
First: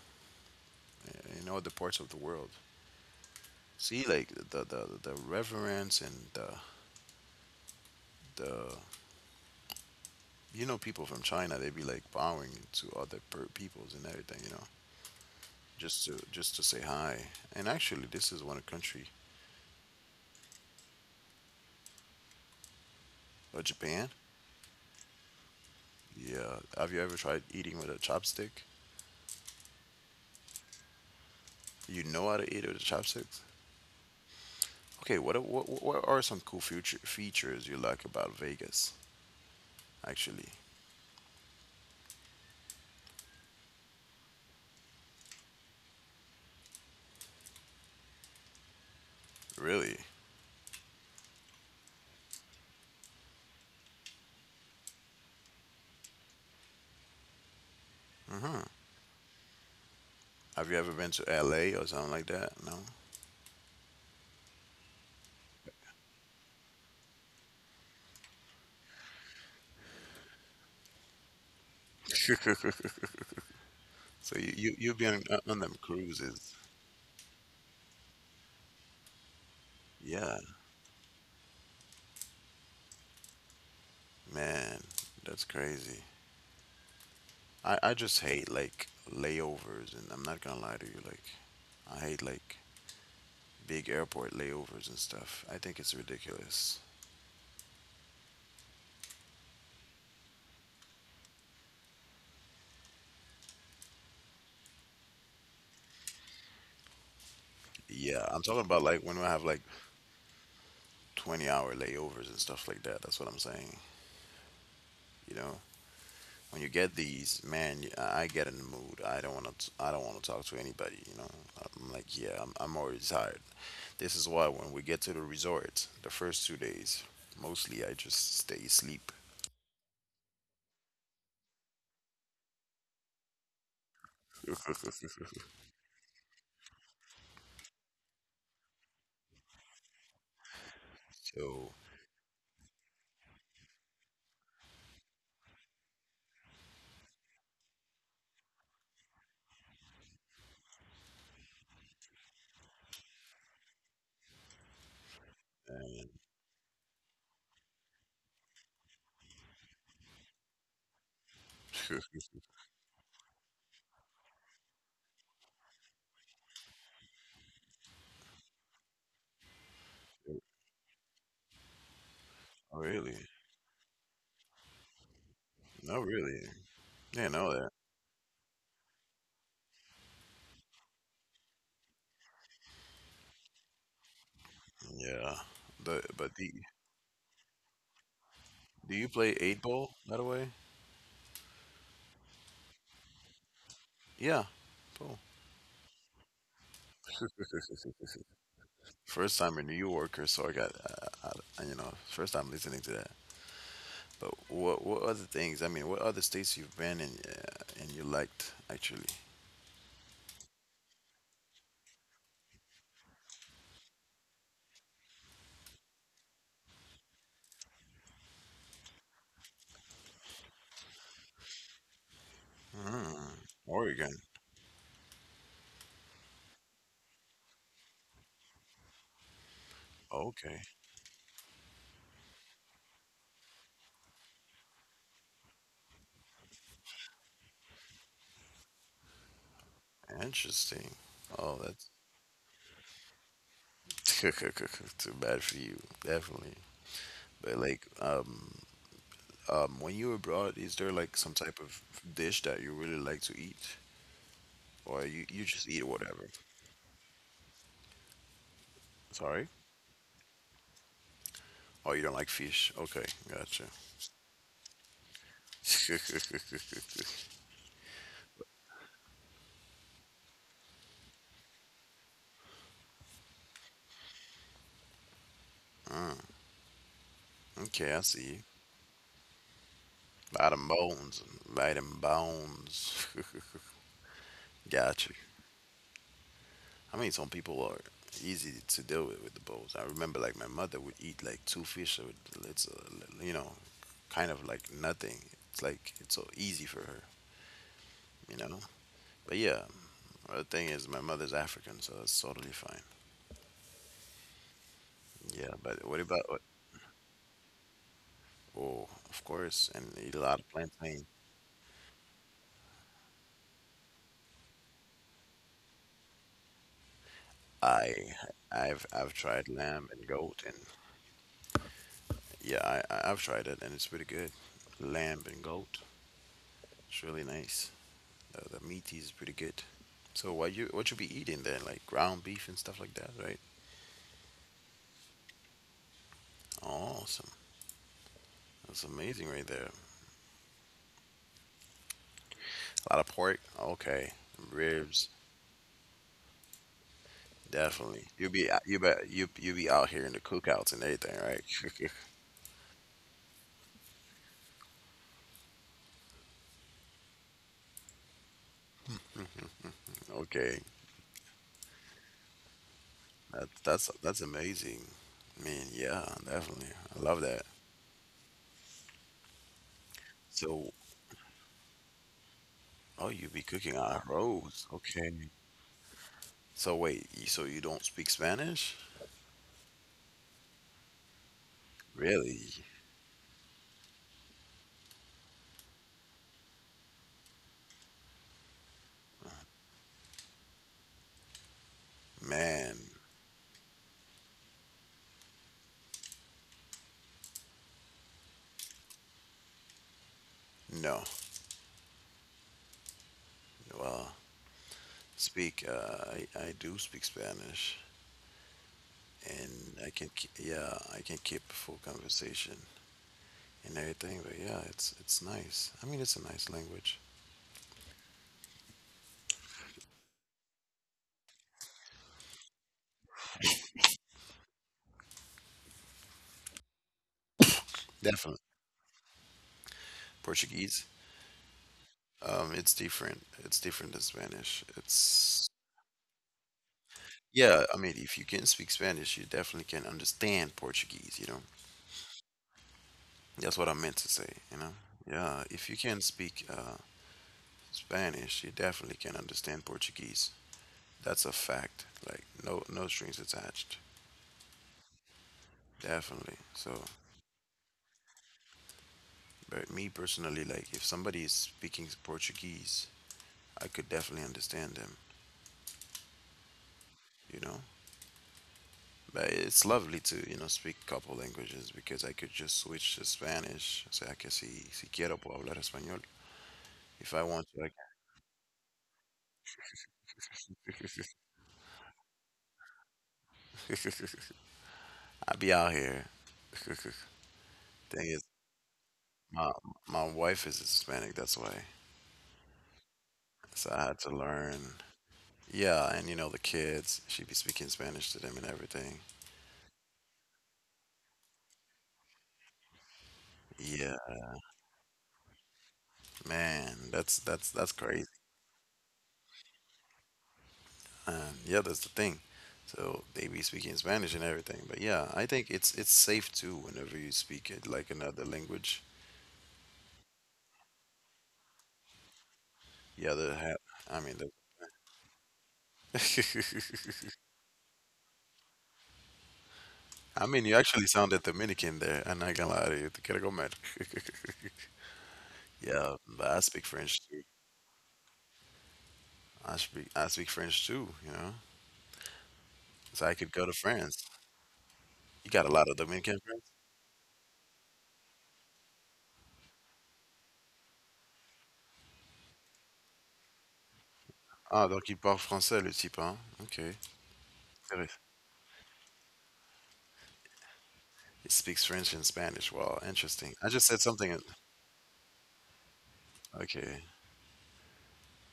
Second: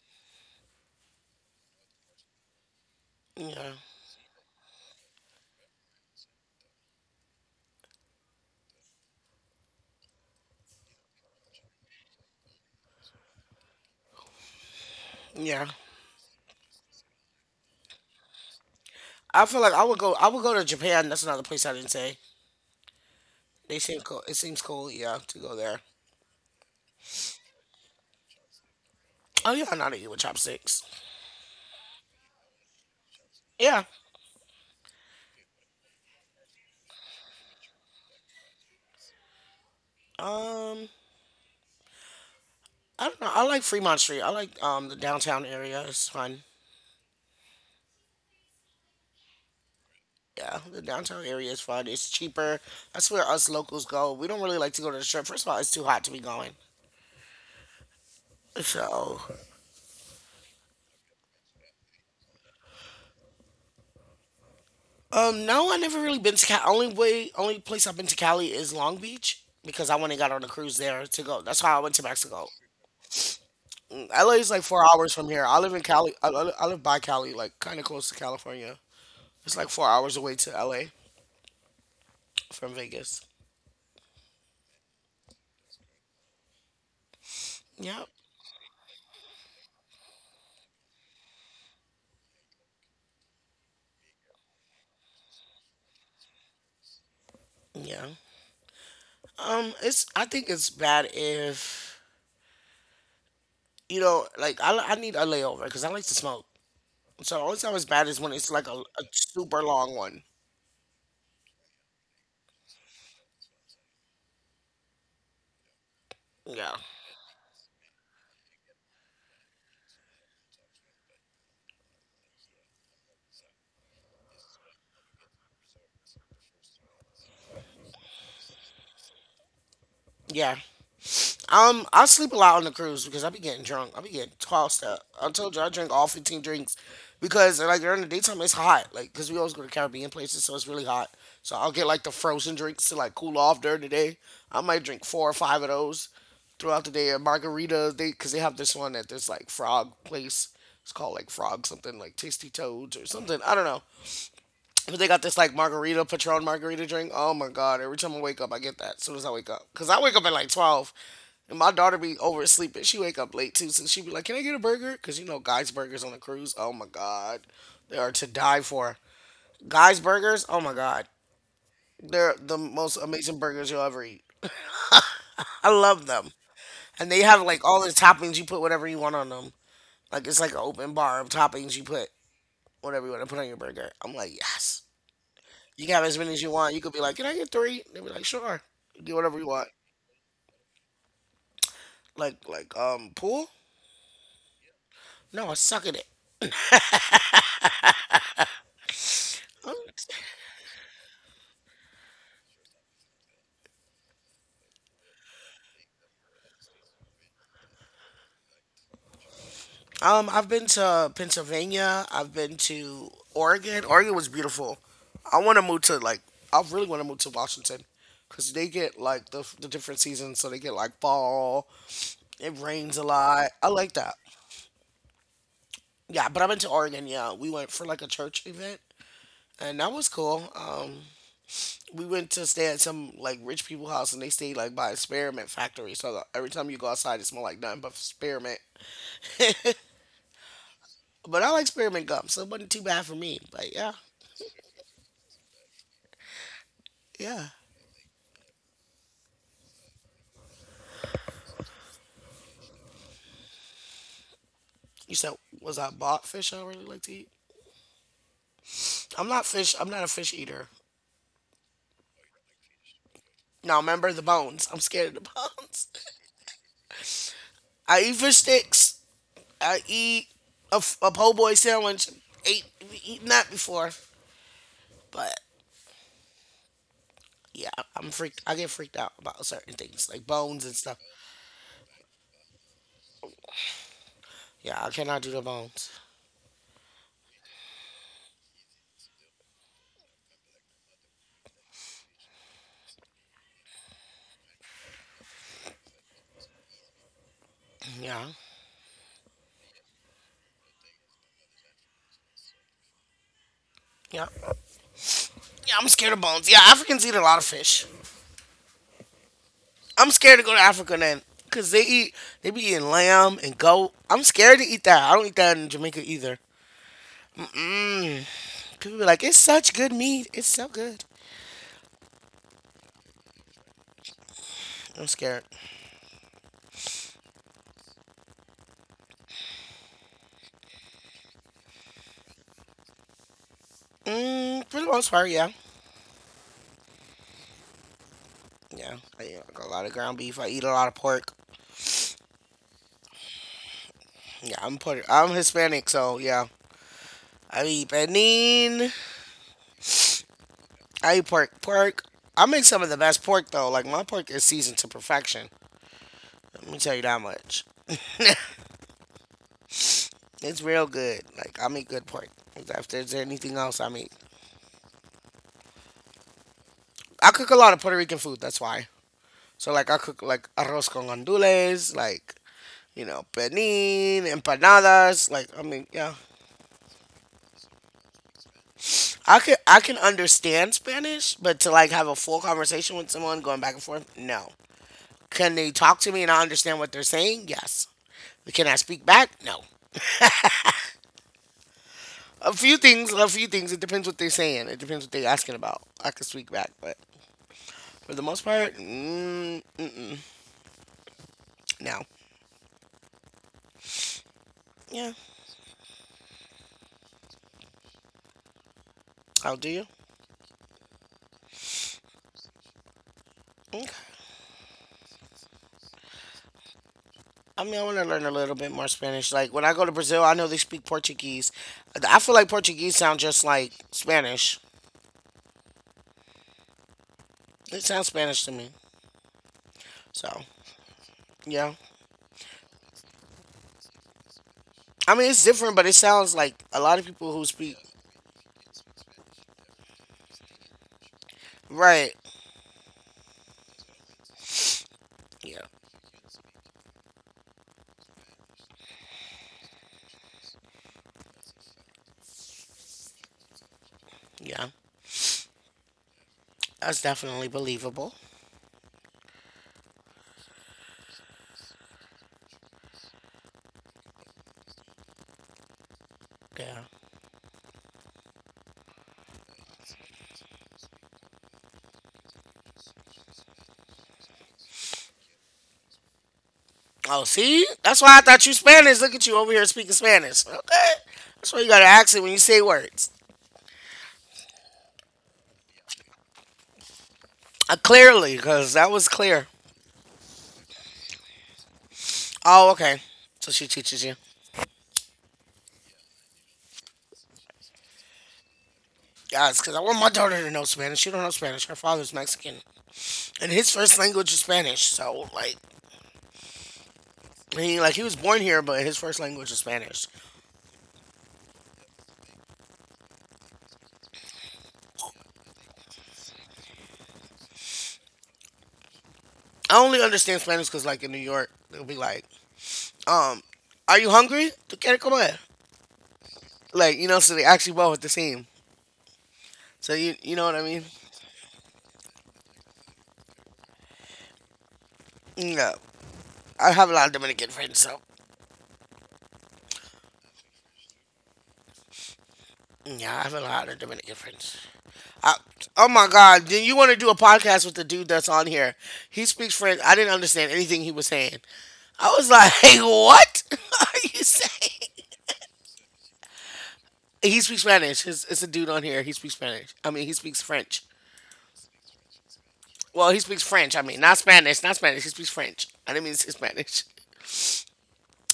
S2: In other parts of the world.
S1: yeah,
S2: See, like the the the reverence and the the you know people from China, they be like bowing to other per- peoples and everything. You know.
S1: yeah.
S2: Just to just to say hi. And actually, this is one country,
S1: I feel like I would go. I would go to Japan. That's another place I didn't say.
S2: or
S1: They seem
S2: Japan.
S1: cool. It seems cool. Yeah, to go there.
S2: Yeah. Have you ever tried eating with a chopstick?
S1: Oh yeah, I know how to eat with chopsticks.
S2: You know how to eat with chopsticks.
S1: Yeah.
S2: Okay. What what what are some cool future features you like about Vegas? Actually,
S1: Um, I don't know. I like Fremont Street. I like um the downtown area. It's fun.
S2: really.
S1: Yeah, the downtown area is fun. It's cheaper. That's where us locals go. We don't really like to go to the strip. First of all, it's too hot to be going.
S2: Uh-huh.
S1: So,
S2: Have you ever been to L A or something like that? No.
S1: um, no, I never really been to Cali. Only way, only place I've been to Cali is Long Beach because I went and got on a cruise there to go. That's how I went to Mexico. Mm, L A
S2: So
S1: is like
S2: you you
S1: four
S2: you
S1: hours
S2: be
S1: from
S2: on,
S1: here. I
S2: on
S1: live in
S2: them
S1: Cali. I, I
S2: cruises.
S1: I live by Cali, like kind of close to California. It's like four hours away
S2: Yeah,
S1: to L A from Vegas.
S2: man, that's crazy. I I
S1: Yeah,
S2: just hate like layovers, and I'm not gonna lie to you. Like, I hate like big airport layovers and stuff. I think it's ridiculous.
S1: yeah. Um, it's I think it's bad if you know, like I, I need a layover because I like to smoke. So the only time it's bad is
S2: Yeah,
S1: when
S2: I'm
S1: it's
S2: talking
S1: like a,
S2: about
S1: a
S2: like when we have
S1: super
S2: like
S1: long one.
S2: twenty hour layovers and stuff like that. That's what I'm saying. You know, when you
S1: Yeah,
S2: get these, man, y- I I get in the mood. I don't want to. I don't want to talk to anybody. You know, I'm like, yeah, I'm, I'm already tired. This is why when we get to the resort, the first two days, mostly I just stay asleep.
S1: yeah. Um, I sleep a lot on the cruise because I be getting drunk. I be getting tossed up. I told you I drink all fifteen drinks because like during the daytime it's hot. Like because we always go to Caribbean places, so it's really hot. So I'll
S2: So,
S1: get like the frozen drinks to like cool off during the day. I might drink four or five of those throughout the day. Or margaritas, they because they have this one at this like frog place. It's called like frog something like tasty toads or something. I don't know. But they got this like margarita,
S2: man.
S1: Patron margarita drink. Oh my god! Every time I wake up, I get that. As soon as I wake up, cause I wake up at like twelve, and my daughter be oversleeping. She wake up late too, so she be like, "Can I get a burger?" Cause you know, guys' burgers on the cruise. Oh my god, they are to die for. Guys' burgers. Oh my god, they're the
S2: Oh
S1: most
S2: really?
S1: amazing burgers you'll ever eat. I love
S2: Not
S1: them,
S2: really.
S1: and they
S2: Yeah,
S1: have
S2: know
S1: like
S2: that.
S1: all the toppings. You put whatever you want on them. Like it's like an open bar of toppings. You put whatever you want to put on your burger. I'm like, yes.
S2: Yeah.
S1: You can have
S2: The
S1: as many as
S2: but
S1: you
S2: the
S1: want. You could be like, can I get three? They'd be like, sure.
S2: Do
S1: Get
S2: you
S1: whatever
S2: play
S1: you want.
S2: eight ball, by the way?
S1: Like like um pool?
S2: Yeah, cool.
S1: No, I suck at it.
S2: First time a New Yorker, so I got, uh, I, you know, first time listening to that. But what what other things? I mean, what other states you've been in uh, and you liked actually?
S1: Um, I've been to Pennsylvania. I've been to Oregon. Oregon was beautiful. I want to move to like I really want to move to Washington because they get like the the different seasons. So they get like fall. It rains a
S2: Mm,
S1: lot. I like that.
S2: Oregon.
S1: Yeah, but I've been to Oregon. Yeah, we went for like a church event, and that was cool.
S2: Okay,
S1: Um, we went to stay at some like rich people house and they stayed like by a spearmint factory. So the- every time you go outside, it smell like nothing but spearmint.
S2: interesting.
S1: But I
S2: Oh,
S1: like
S2: that's
S1: spearmint gum, so it wasn't too bad for me. But yeah,
S2: too bad for you, definitely.
S1: yeah.
S2: But like, um, um, when you were abroad, is there like some type of dish that you really like to eat, or
S1: You
S2: you
S1: said
S2: you just
S1: was I
S2: eat
S1: bought
S2: whatever?
S1: fish? I really like to eat. I'm not
S2: Sorry.
S1: fish. I'm not a fish eater.
S2: Oh, you don't like fish? Okay, gotcha.
S1: Now remember the bones. I'm scared of the bones. I eat fish sticks. I eat a, f- a po' boy sandwich. Ate eaten that before, but
S2: Ah,
S1: yeah,
S2: okay, I
S1: I'm
S2: see you.
S1: freaked. I get freaked out about certain things like
S2: Buy
S1: bones
S2: them
S1: and stuff.
S2: bones. Buy them bones.
S1: Yeah, I
S2: Gotcha.
S1: cannot do the bones.
S2: I mean, some people are easy to deal with with the bones. I remember, like, my mother would eat, like, two fish. So it- it's, uh, you know, kind of like nothing. It's like, it's so easy for her,
S1: Yeah.
S2: you know? But yeah, the thing is, my mother's African, so that's totally fine.
S1: Yeah.
S2: Yeah,
S1: Yeah,
S2: but
S1: I'm
S2: what
S1: scared of
S2: about, what?
S1: bones. Yeah, Africans eat a lot of fish.
S2: Oh, of course, and
S1: I'm
S2: eat a
S1: scared
S2: lot
S1: to
S2: of
S1: go to Africa
S2: plantains.
S1: then. Cause they eat they be eating lamb and goat. I'm scared to eat that. I don't eat that in Jamaica either.
S2: I I've
S1: People be
S2: I've
S1: like, it's
S2: tried
S1: such
S2: lamb
S1: good
S2: and
S1: meat.
S2: goat
S1: It's
S2: and
S1: so good.
S2: yeah I I- I've tried it and it's pretty good.
S1: I'm
S2: Lamb
S1: scared.
S2: and goat, it's really nice. The, the meat is pretty good. So what you what you be eating then? Like ground beef and stuff like that, right?
S1: Mm, for the most part, yeah.
S2: Awesome, that's
S1: Yeah. I
S2: amazing
S1: eat
S2: right
S1: like a
S2: there.
S1: lot of ground beef. I eat a lot of pork.
S2: A lot of pork, okay.
S1: Yeah, I'm Puerto
S2: Ribs,
S1: I'm Hispanic, so yeah. I eat
S2: definitely. You be uh, you
S1: benin.
S2: be you you be out here in the cookouts and
S1: I
S2: everything,
S1: eat
S2: right?
S1: pork pork. I make some of the best pork though. Like my pork is seasoned to perfection. Let me tell you that much.
S2: Okay,
S1: It's real good. Like I make good pork. If there's
S2: that,
S1: anything else I
S2: that's
S1: make,
S2: that's amazing. Man, yeah, definitely. I love
S1: I
S2: that.
S1: cook a lot of Puerto Rican food. That's why. So like I cook like
S2: So
S1: arroz con gandules, like you
S2: oh,
S1: know
S2: you be cooking on
S1: penin,
S2: arroz.
S1: empanadas.
S2: Okay.
S1: Like I mean, yeah,
S2: So wait, y- so you don't speak Spanish?
S1: I can I can understand Spanish, but to like have a full
S2: Really?
S1: conversation with someone going back and forth, no. Can they talk to me and I understand what they're saying? Yes. Can I speak back? No. A few
S2: Man,
S1: things, a few things. It depends what they're saying. It depends what they're asking about. I can speak back, but for the most part, mm, mm,
S2: no.
S1: no.
S2: Well,
S1: Yeah.
S2: speak. Uh, I I do speak Spanish,
S1: Oh, do
S2: and
S1: you?
S2: I can ke- yeah I can keep a full conversation and
S1: Okay.
S2: everything. But yeah, it's it's nice. I mean, it's a nice language.
S1: I mean, I want to learn a little bit more Spanish. Like when I go to Brazil, I know they speak Portuguese. I feel like Portuguese sounds just like Spanish. It sounds Spanish
S2: Definitely
S1: to me. So
S2: Portuguese.
S1: yeah,
S2: Um, it's different. It's different than Spanish.
S1: I mean it's
S2: It's
S1: different, but it sounds like a lot of people who
S2: yeah.
S1: speak.
S2: I mean, if you can speak Spanish, you definitely can understand Portuguese. You know.
S1: Right.
S2: That's what I meant to say, you know? Yeah,
S1: Yeah,
S2: if you can speak uh, Spanish, you definitely can understand Portuguese. That's a fact. Like no no strings attached.
S1: yeah,
S2: Definitely. So,
S1: that's definitely believable.
S2: but me personally, like if somebody is speaking Portuguese, I could definitely understand them,
S1: Yeah.
S2: you know? But it's lovely to, you know, speak couple languages because I could just switch to Spanish. O sea que si, si quiero puedo hablar español. If
S1: Oh,
S2: I want
S1: see,
S2: to, I
S1: that's why I thought you Spanish. Look at you over here speaking Spanish. Okay,
S2: can.
S1: that's why you got an accent when you say words.
S2: I'll be out here.
S1: Uh,
S2: Thing is.
S1: clearly, because that was clear.
S2: My my wife is Hispanic, that's why.
S1: Oh, okay. So she
S2: So I had
S1: teaches
S2: to
S1: you.
S2: learn. Yeah, and you know the kids, she be speaking Spanish to them and everything.
S1: Yes, because I want my daughter to know Spanish. She don't know Spanish. Her father's Mexican, and his first
S2: Yeah,
S1: language is Spanish. So like
S2: man, that's that's that's
S1: he like he
S2: crazy.
S1: was born here, but his first language is Spanish.
S2: And yeah, that's the thing. So they be speaking Spanish and everything. But yeah, I think it's it's safe too whenever you speak it like another language.
S1: I only understand Spanish because like in New York, they'll be like,
S2: Yeah, the
S1: um, "Are
S2: ha- I
S1: you
S2: mean the
S1: hungry? ¿Tú quieres comer?" Like you know, so they actually well with the team. So you
S2: I
S1: you know
S2: mean,
S1: what
S2: you
S1: I mean?
S2: actually sounded Dominican there. I'm not gonna lie to you. Te quiero comer.
S1: Yeah,
S2: Yeah, but I speak
S1: I have a
S2: French
S1: lot of
S2: too.
S1: Dominican friends. So
S2: I speak I speak French too, you know, so I
S1: yeah, I
S2: could
S1: have a
S2: go to
S1: lot of
S2: France.
S1: Dominican friends.
S2: You
S1: I,
S2: got a lot of
S1: oh my
S2: Dominican
S1: God!
S2: friends?
S1: Then you want to do a podcast with the dude that's on here? He speaks French. I didn't understand anything he was saying. I was like, "Hey, what are you
S2: Ah, donc il
S1: saying?"
S2: parle français, le type, hein? Okay.
S1: He speaks
S2: Intéress-
S1: Spanish. It's, it's a dude on here. He speaks Spanish. I mean, he speaks French.
S2: He speaks French and Spanish. Wow,
S1: Well, he
S2: interesting.
S1: speaks
S2: I just
S1: French.
S2: said
S1: I mean,
S2: something.
S1: not
S2: in-
S1: Spanish. Not Spanish. He speaks French. I didn't mean to say
S2: Okay.
S1: Spanish.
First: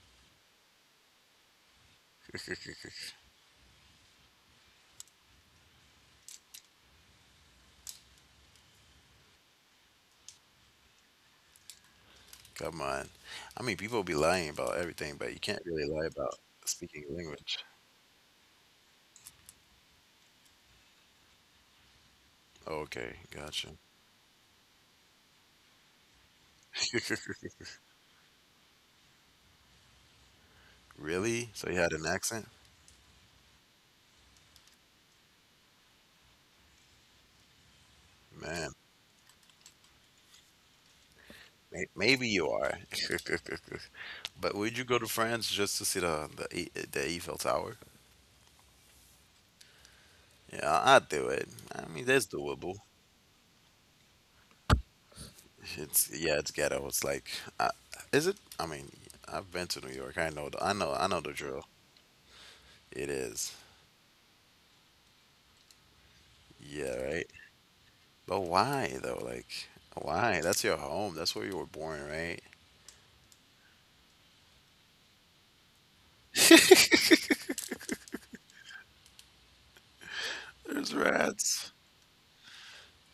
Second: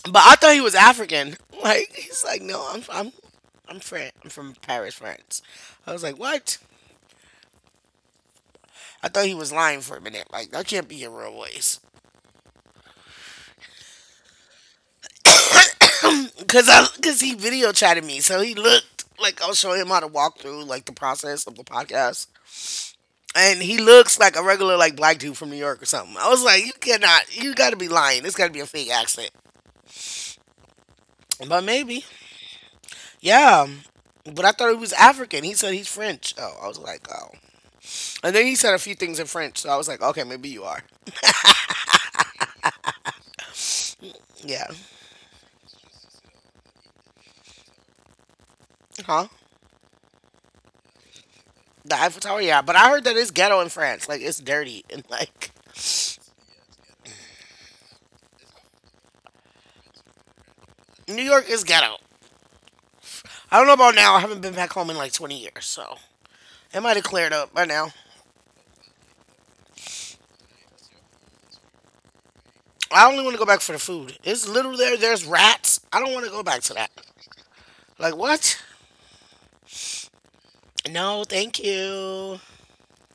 S1: But I thought he was African. Like he's like, no, I'm I'm I'm Fran. I'm from Paris, France. I was like, what? I thought he was lying for a minute. Like that can't be your real voice.
S2: Come on. I mean, people be lying about everything, but you can't really lie about
S1: cause I
S2: speaking a
S1: cause he
S2: language.
S1: video chatted me, so he looked like I was showing him how to walk through like the process of the podcast,
S2: Okay,
S1: and
S2: gotcha.
S1: he looks like a regular like black dude from New York or something. I was like, you cannot, you got to be lying. It's got to be a fake accent,
S2: Really?
S1: but
S2: So you had
S1: maybe,
S2: an accent?
S1: yeah. But I thought he was African. He said he's French. Oh, I was like, oh. And then he said
S2: Man,
S1: a few things in French, so I was like, okay, maybe you are.
S2: may maybe you are. But
S1: Yeah,
S2: would you go to France just to see the the, E- the Eiffel Tower?
S1: huh?
S2: Yeah, I'll do it. I
S1: The
S2: mean,
S1: Eiffel
S2: that's
S1: Tower, yeah. But
S2: doable.
S1: I heard that it's ghetto in France. Like it's dirty, and like,
S2: It's yeah, it's ghetto. It's like, I, is it? I mean, I've been to New York. I know. The, I know. I know
S1: New
S2: the
S1: York is
S2: drill.
S1: ghetto.
S2: It is.
S1: I don't know about now. I haven't been back home in like twenty years, so it might
S2: Yeah,
S1: have
S2: right.
S1: cleared up by now.
S2: But why though? Like, why? That's your home. That's where you were born, right?
S1: I only want to go back for the food. It's literally there. There's rats. I don't want to go back to that. Like what?
S2: There's
S1: No, thank
S2: rats.
S1: you.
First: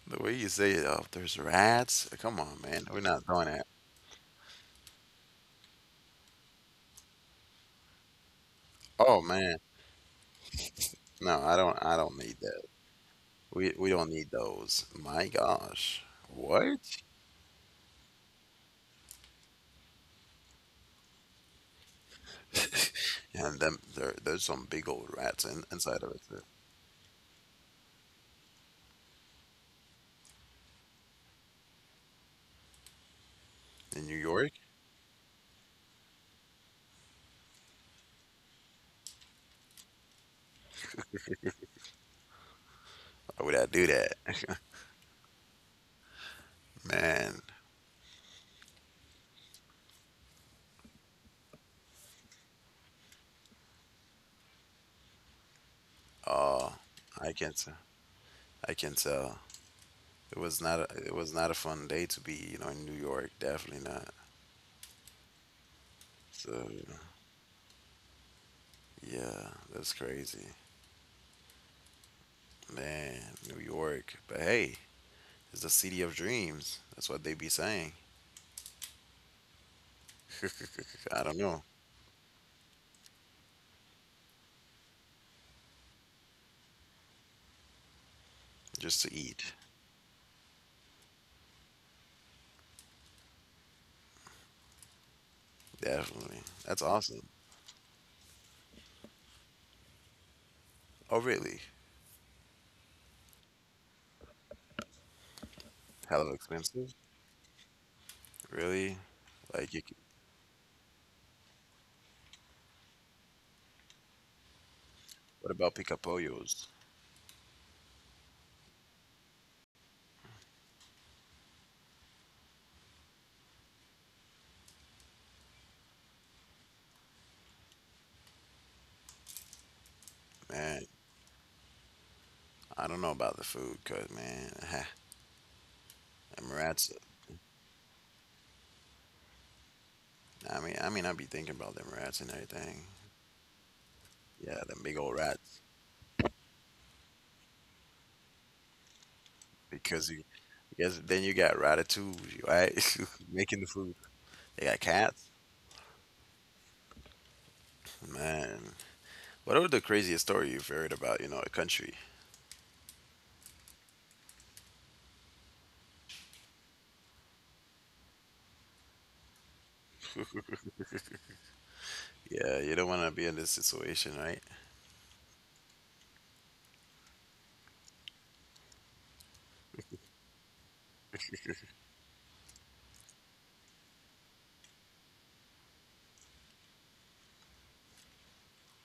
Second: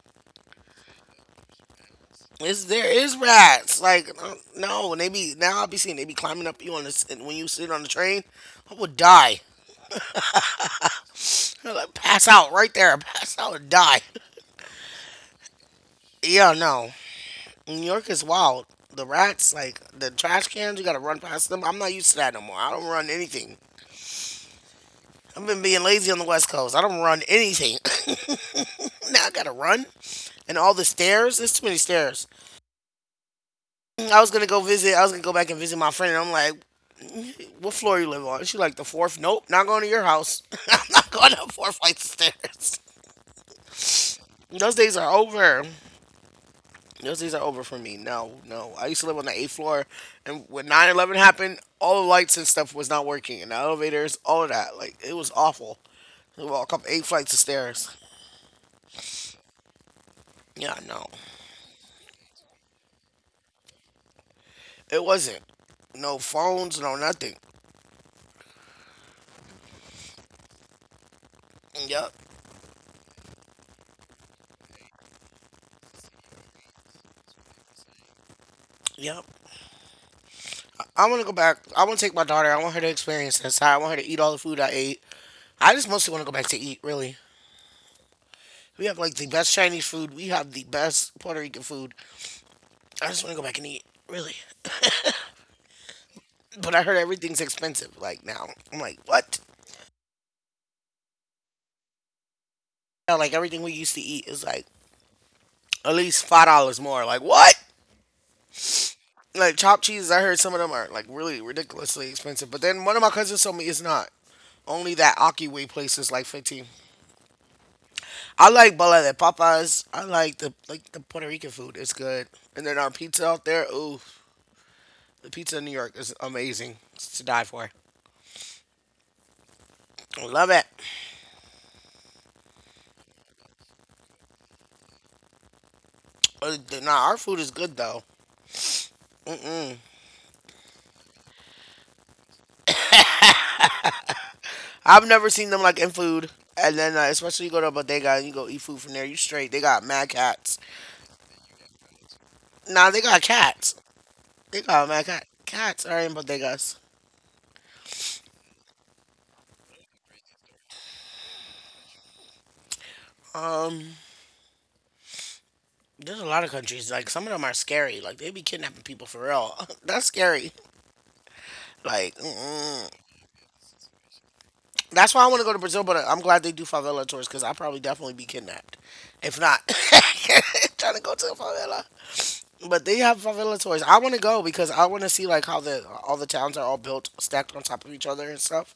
S2: The way you say it, oh, there's rats. Come on,
S1: It's, there
S2: man. We're
S1: is
S2: not doing that.
S1: rats. Like uh, no, and they be now I'll be seeing they be climbing up you on this and when you sit on the train. I would
S2: Oh
S1: die.
S2: man, no, I don't.
S1: Like,
S2: I don't
S1: pass
S2: need
S1: out
S2: that.
S1: right there. Pass out and
S2: We we
S1: die.
S2: don't need those. My gosh,
S1: Yeah,
S2: what?
S1: no. New York is wild. The rats, like the trash cans, you gotta run past them. I'm not used to that no more. I don't run
S2: Yeah,
S1: anything.
S2: And them, there, there's some big old rats
S1: I've
S2: in,
S1: been being
S2: inside of
S1: lazy on
S2: it.
S1: the
S2: Too.
S1: West Coast. I don't run anything. Now I gotta run, and all the stairs. There's too many stairs.
S2: In New
S1: I was gonna
S2: York,
S1: go visit. I was gonna go back and visit my friend, and I'm like, "What floor you live on?" She like the fourth. Nope, not going to your house. I'm not going up four flights of stairs.
S2: why would I do that,
S1: Those days are over. Those days
S2: man?
S1: are over for me. No, no. I used to live on the eighth floor, and when nine eleven happened, all the lights and stuff was not working, and the elevators, all of that. Like it was awful. We
S2: Uh,
S1: walk up eight
S2: I
S1: flights of
S2: can not
S1: stairs.
S2: I can tell. It was
S1: Yeah,
S2: not. A,
S1: no.
S2: it was not a fun day to be, you know, in New York. Definitely not.
S1: It wasn't. No
S2: So,
S1: phones, no nothing.
S2: yeah, that's crazy,
S1: Yep.
S2: man. New York, but hey, it's the city of dreams. That's what they be saying.
S1: Yep. I want
S2: I
S1: to go
S2: don't
S1: back.
S2: know.
S1: I want to take my daughter. I want her to experience this. I want her to eat all the food I ate. I just mostly want to go back to eat, really. We have
S2: Just
S1: like
S2: to
S1: the
S2: eat,
S1: best Chinese food. We have the best Puerto Rican food. I just want to go back and eat, really.
S2: definitely.
S1: But
S2: That's
S1: I heard
S2: awesome.
S1: everything's expensive, like now. I'm like, what?
S2: Oh, really?
S1: Yeah, like everything we used to eat is like at
S2: Hell
S1: least
S2: of
S1: five dollars
S2: expensive.
S1: more. Like, what?
S2: Really?
S1: Like
S2: Like you,
S1: chopped cheeses, I heard some of them are like really ridiculously expensive. But then one of my cousins told me it's not. Only that
S2: What
S1: Akiway
S2: about
S1: place is like fifteen.
S2: picapollos?
S1: I like Bola de Papas. I like the like the Puerto Rican food. It's good. And then our pizza out there. Ooh, the pizza in New York is amazing. It's to die for. I love it.
S2: Man, I don't know about the food, cause man, them
S1: Uh,
S2: rats.
S1: Nah, our food is good though. Mm-mm.
S2: I mean, I mean, I be thinking about them rats and everything. Yeah, them big
S1: I've
S2: old
S1: never seen
S2: rats.
S1: them like in food. And then uh, especially you go to a bodega and you go eat food from there. You straight. They got
S2: Because
S1: mad
S2: you,
S1: cats.
S2: because then you got ratatouille,
S1: Nah,
S2: right?
S1: they got
S2: Making the
S1: cats.
S2: food.
S1: They
S2: They got
S1: got mad
S2: cats.
S1: cat. Cats are in bodegas.
S2: Man, what are the craziest story you've heard about? You know, a country.
S1: Um, there's a lot of countries like some of them are scary. Like they be kidnapping people for real. That's scary. Like,
S2: Yeah, you don't
S1: mm-mm.
S2: want to be in this situation, right?
S1: That's why I want to go to Brazil, but I'm glad they do favela tours because I'll probably definitely be kidnapped. If not, trying to go to a favela. But they have favela tours. I want to go because I want to see like how the all the towns are all built stacked on top of each other and stuff.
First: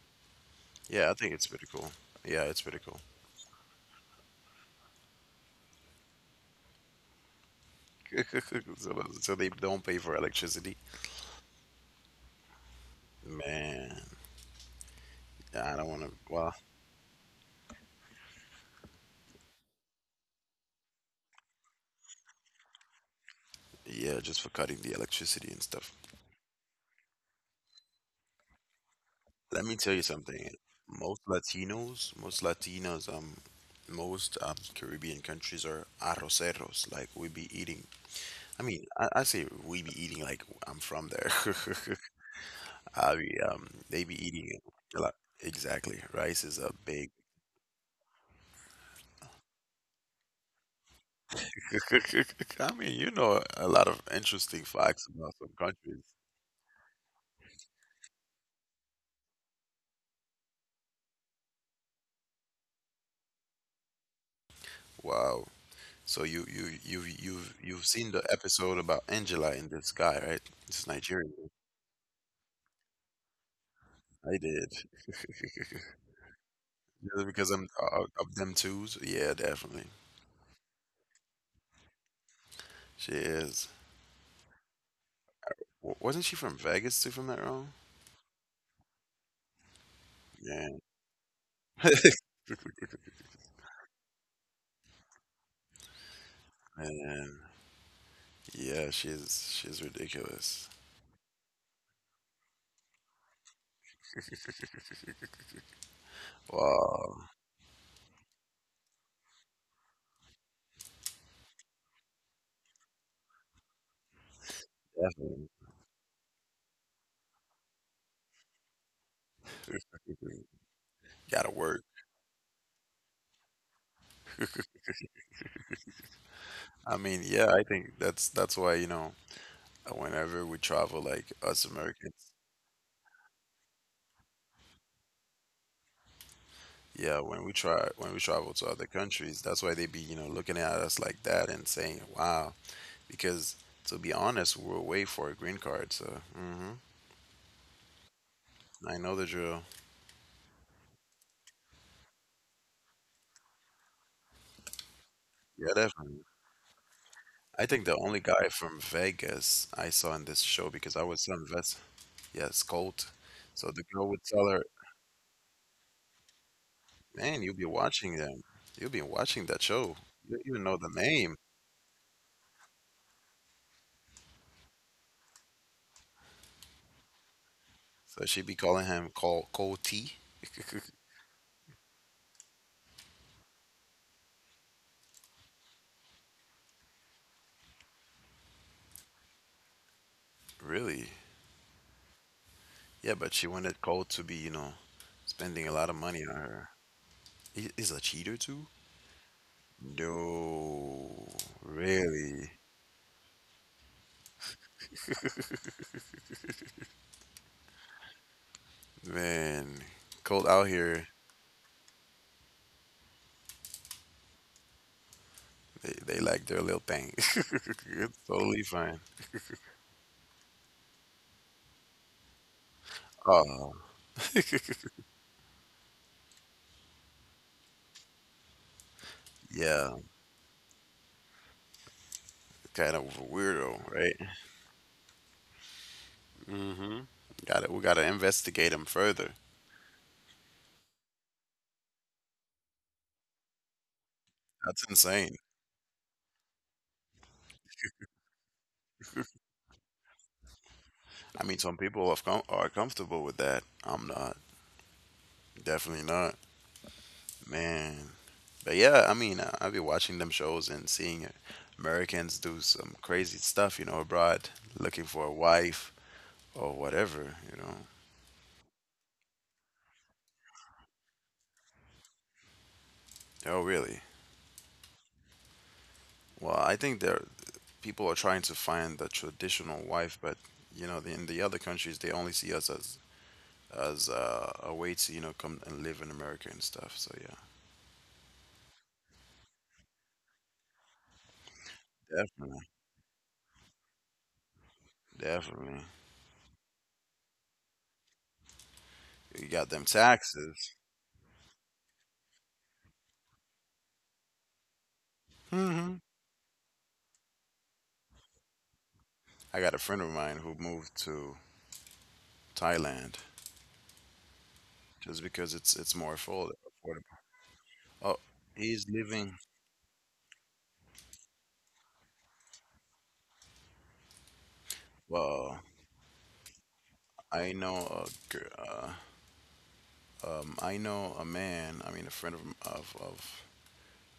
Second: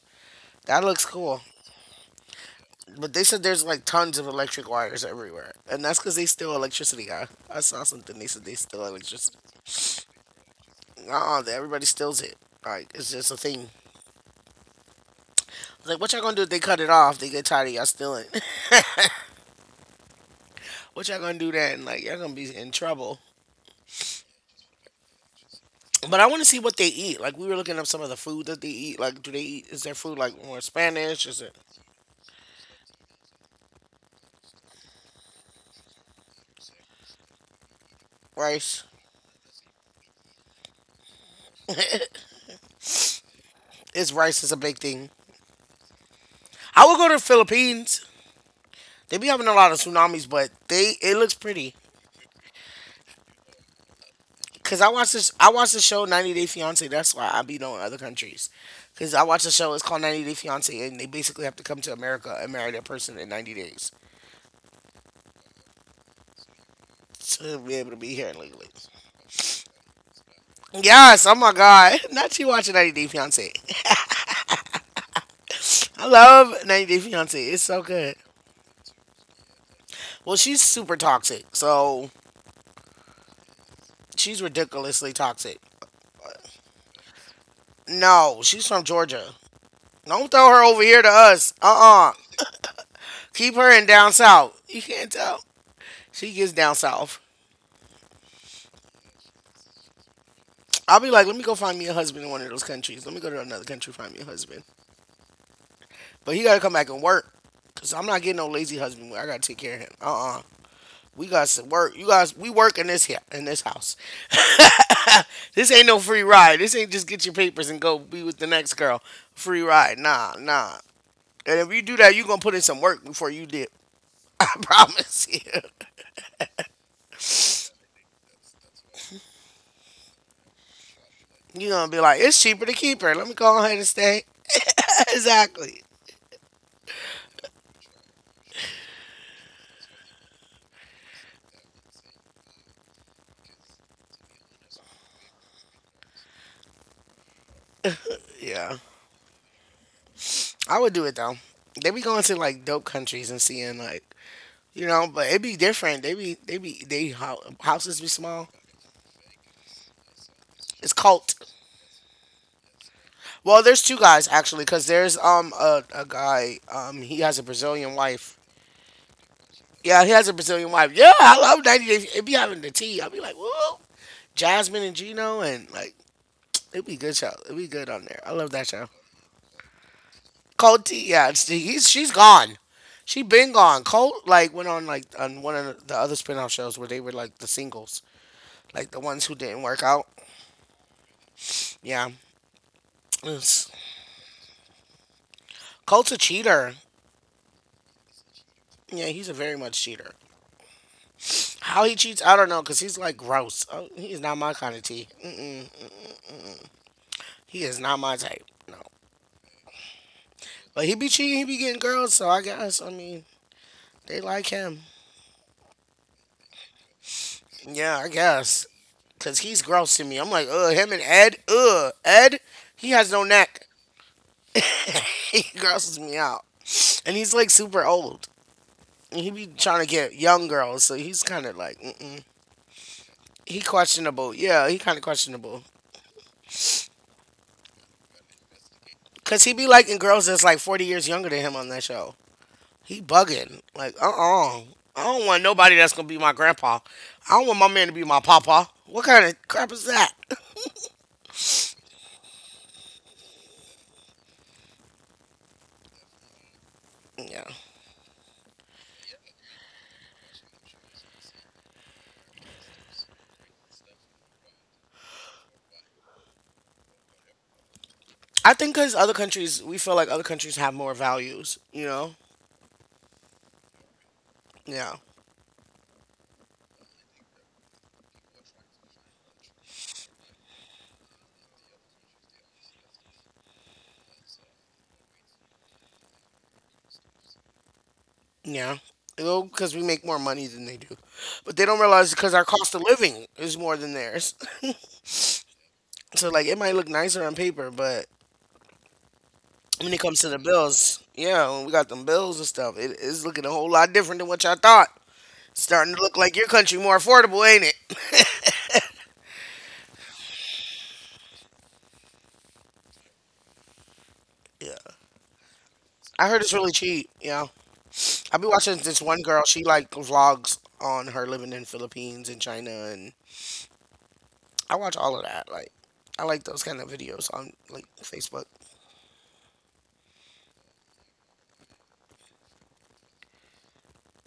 S1: That looks
S2: Yeah, I think
S1: cool.
S2: it's pretty cool. Yeah, it's pretty cool.
S1: But they said there's like tons of electric wires everywhere, and that's because they steal electricity. I I saw something. They said they steal
S2: So, so
S1: electricity.
S2: they don't pay for electricity.
S1: Uh-uh, everybody steals it. Like it's just a thing.
S2: Man, I don't
S1: Like
S2: want to.
S1: what y'all gonna do if
S2: Well,
S1: they cut it off? They get tired of y'all stealing. What y'all gonna do then? Like y'all gonna be in trouble.
S2: yeah, just for cutting the electricity and stuff.
S1: But I want to see what they eat. Like we were looking up some of the food that they eat. Like, do they
S2: Let
S1: eat?
S2: me
S1: Is
S2: tell
S1: their
S2: you
S1: food like
S2: something.
S1: more
S2: Most
S1: Spanish? Is it
S2: Latinos, most Latinos, um, most um, Caribbean countries are arroceros. Like we be eating. I
S1: rice?
S2: mean, I, I say we be eating. Like I'm from there. I be, um, they
S1: Is
S2: be
S1: rice is a
S2: eating
S1: big
S2: a
S1: thing?
S2: lot. Exactly. Rice is a
S1: I would go
S2: big.
S1: to the Philippines. They be having a lot of tsunamis, but they it looks pretty.
S2: I mean, you know a lot of interesting
S1: Cause I
S2: facts
S1: watch this.
S2: about some
S1: I watch the
S2: countries.
S1: show ninety Day Fiance. That's why I be knowing other countries. Cause I watch the show. It's called ninety Day Fiance, and they basically have to come to America and marry that person in ninety days
S2: Wow. So you you you you've
S1: to be
S2: you've
S1: able to be
S2: seen the
S1: here legally.
S2: episode about Angela in the sky, right? It's
S1: Yes. Oh
S2: Nigerian.
S1: my God. Not you watching ninety Day Fiance.
S2: I did.
S1: I love ninety Day
S2: Just
S1: Fiance.
S2: because
S1: It's
S2: I'm
S1: so
S2: uh,
S1: good.
S2: of them twos. Yeah, definitely.
S1: Well, she's super toxic. So
S2: She is.
S1: she's ridiculously toxic.
S2: W- wasn't she from Vegas too, if I'm not wrong?
S1: No, she's from Georgia. Don't throw her
S2: Yeah,
S1: over here to us. Uh uh. Keep her in down south. You can't tell. She gets down south.
S2: man. Yeah, she's she's ridiculous.
S1: I'll be like, let me go find me a husband in one of those countries. Let me go to another country, find me a husband. But he got to come back and
S2: Wow.
S1: work. Cause I'm not getting no lazy husband. I gotta take care of him. Uh uh. We got to work. You guys, we work in this here, in this house.
S2: Definitely.
S1: This ain't no free ride. This ain't just get your papers and go be with the next girl. Free ride. Nah, nah.
S2: Gotta
S1: And if you
S2: work.
S1: do that, you're gonna put in some work before you dip. I promise you.
S2: I mean, yeah, I think that's that's why, you know, whenever we travel like us
S1: You're gonna be like,
S2: Americans,
S1: it's cheaper to keep her. Let me go ahead and stay. Exactly.
S2: yeah, when we try when we travel to other countries, that's why they be, you know, looking at us like that and saying, wow, because to be honest, we're away for a green card, so hmm
S1: Yeah.
S2: I know the drill.
S1: I would do it though. They be going to like dope countries and seeing like, you know, but it be
S2: Yeah,
S1: different. They
S2: definitely.
S1: be they be they
S2: I think the
S1: houses be
S2: only
S1: small.
S2: guy from Vegas I saw in this show
S1: It's
S2: because I was so
S1: cult.
S2: invested. Yes, Colt.
S1: Well,
S2: So
S1: there's
S2: the
S1: two
S2: girl would
S1: guys
S2: tell her,
S1: actually, cause there's um a, a guy um he has
S2: "Man,
S1: a
S2: you'll be
S1: Brazilian
S2: watching
S1: wife.
S2: them. You'll be watching that show.
S1: Yeah, he has a
S2: You don't even
S1: Brazilian
S2: know the
S1: wife. Yeah, I
S2: name."
S1: love ninety Day. It be having the tea. I'll be like, whoa, Jasmine and Gino and like. It'd be a good show. It'd be good on there.
S2: So
S1: I love
S2: she'd be
S1: that show.
S2: calling him Col Colty.
S1: Colt T, yeah, it's, he's she's gone. She been gone. Colt like went on like on one of the other spinoff shows where they were like the singles, like the ones who didn't work out.
S2: Really?
S1: Yeah.
S2: Yeah, but she
S1: It's-
S2: wanted Colt to be, you know, spending a lot of
S1: Colt's a
S2: money on her.
S1: cheater.
S2: He- He's a cheater too?
S1: Yeah, he's a very much cheater.
S2: No,
S1: How he cheats, I don't
S2: really.
S1: know, cause he's like gross. Oh, he is not my kind of tea. Mm-mm. He is not my type. No,
S2: Man, cold out
S1: but he be
S2: here.
S1: cheating. He be getting girls. So I guess I mean they like him.
S2: They, they like their little thing.
S1: Yeah, I
S2: It's
S1: guess.
S2: totally fine.
S1: Cause he's gross to me. I'm like, ugh, him and Ed, ugh, Ed, he has no neck.
S2: Oh,
S1: He grosses me out, and he's like super old, and he be trying to
S2: yeah,
S1: get young girls, so he's kind of like, mm-mm.
S2: kind of a
S1: He
S2: weirdo, right?
S1: questionable. Yeah, he kind of questionable,
S2: Mm-hmm. Got it. We gotta investigate him further.
S1: cause he be liking girls that's like forty years younger than him on that show. He bugging, like, uh-uh.
S2: That's
S1: I don't
S2: insane.
S1: want nobody that's gonna be my grandpa. I don't want my man to be my papa. What kind of crap is that?
S2: I mean, some people have com are comfortable with that. I'm not. Definitely not.
S1: Yeah,
S2: Man. But yeah, I mean, I- I've been watching them shows and seeing Americans do some crazy stuff, you know, abroad, looking for a wife or whatever, you know.
S1: I think cause other countries, we feel like other countries have more values, you know
S2: Oh, really?
S1: Yeah.
S2: Well, I think they're people are trying to find the traditional wife, but you know, in the other countries, they only see us as as uh, a way to, you know, come and live in America and stuff. So yeah,
S1: Yeah. Well, because we make more money than they do, but they don't realize because our
S2: definitely,
S1: cost of living is more than theirs.
S2: definitely.
S1: So like it might look nicer on paper, but
S2: You got them
S1: when it comes to the
S2: taxes.
S1: bills, yeah, when we got them bills and stuff, it is looking a whole lot different than what y'all thought. Starting to
S2: Hmm.
S1: look like your country more affordable, ain't it?
S2: I got a friend of mine who moved to Thailand
S1: Yeah.
S2: just because it's it's more
S1: I heard it's
S2: affordable.
S1: really cheap.
S2: Affordable.
S1: Yeah.
S2: Oh,
S1: I be watching
S2: he's
S1: this one
S2: living.
S1: girl, she like vlogs on her living in Philippines and China, and I watch all of that.
S2: Well,
S1: Like, I like those kind of videos on
S2: I
S1: like
S2: know a
S1: Facebook.
S2: gir- uh, um, I know a man. I mean, a friend of of of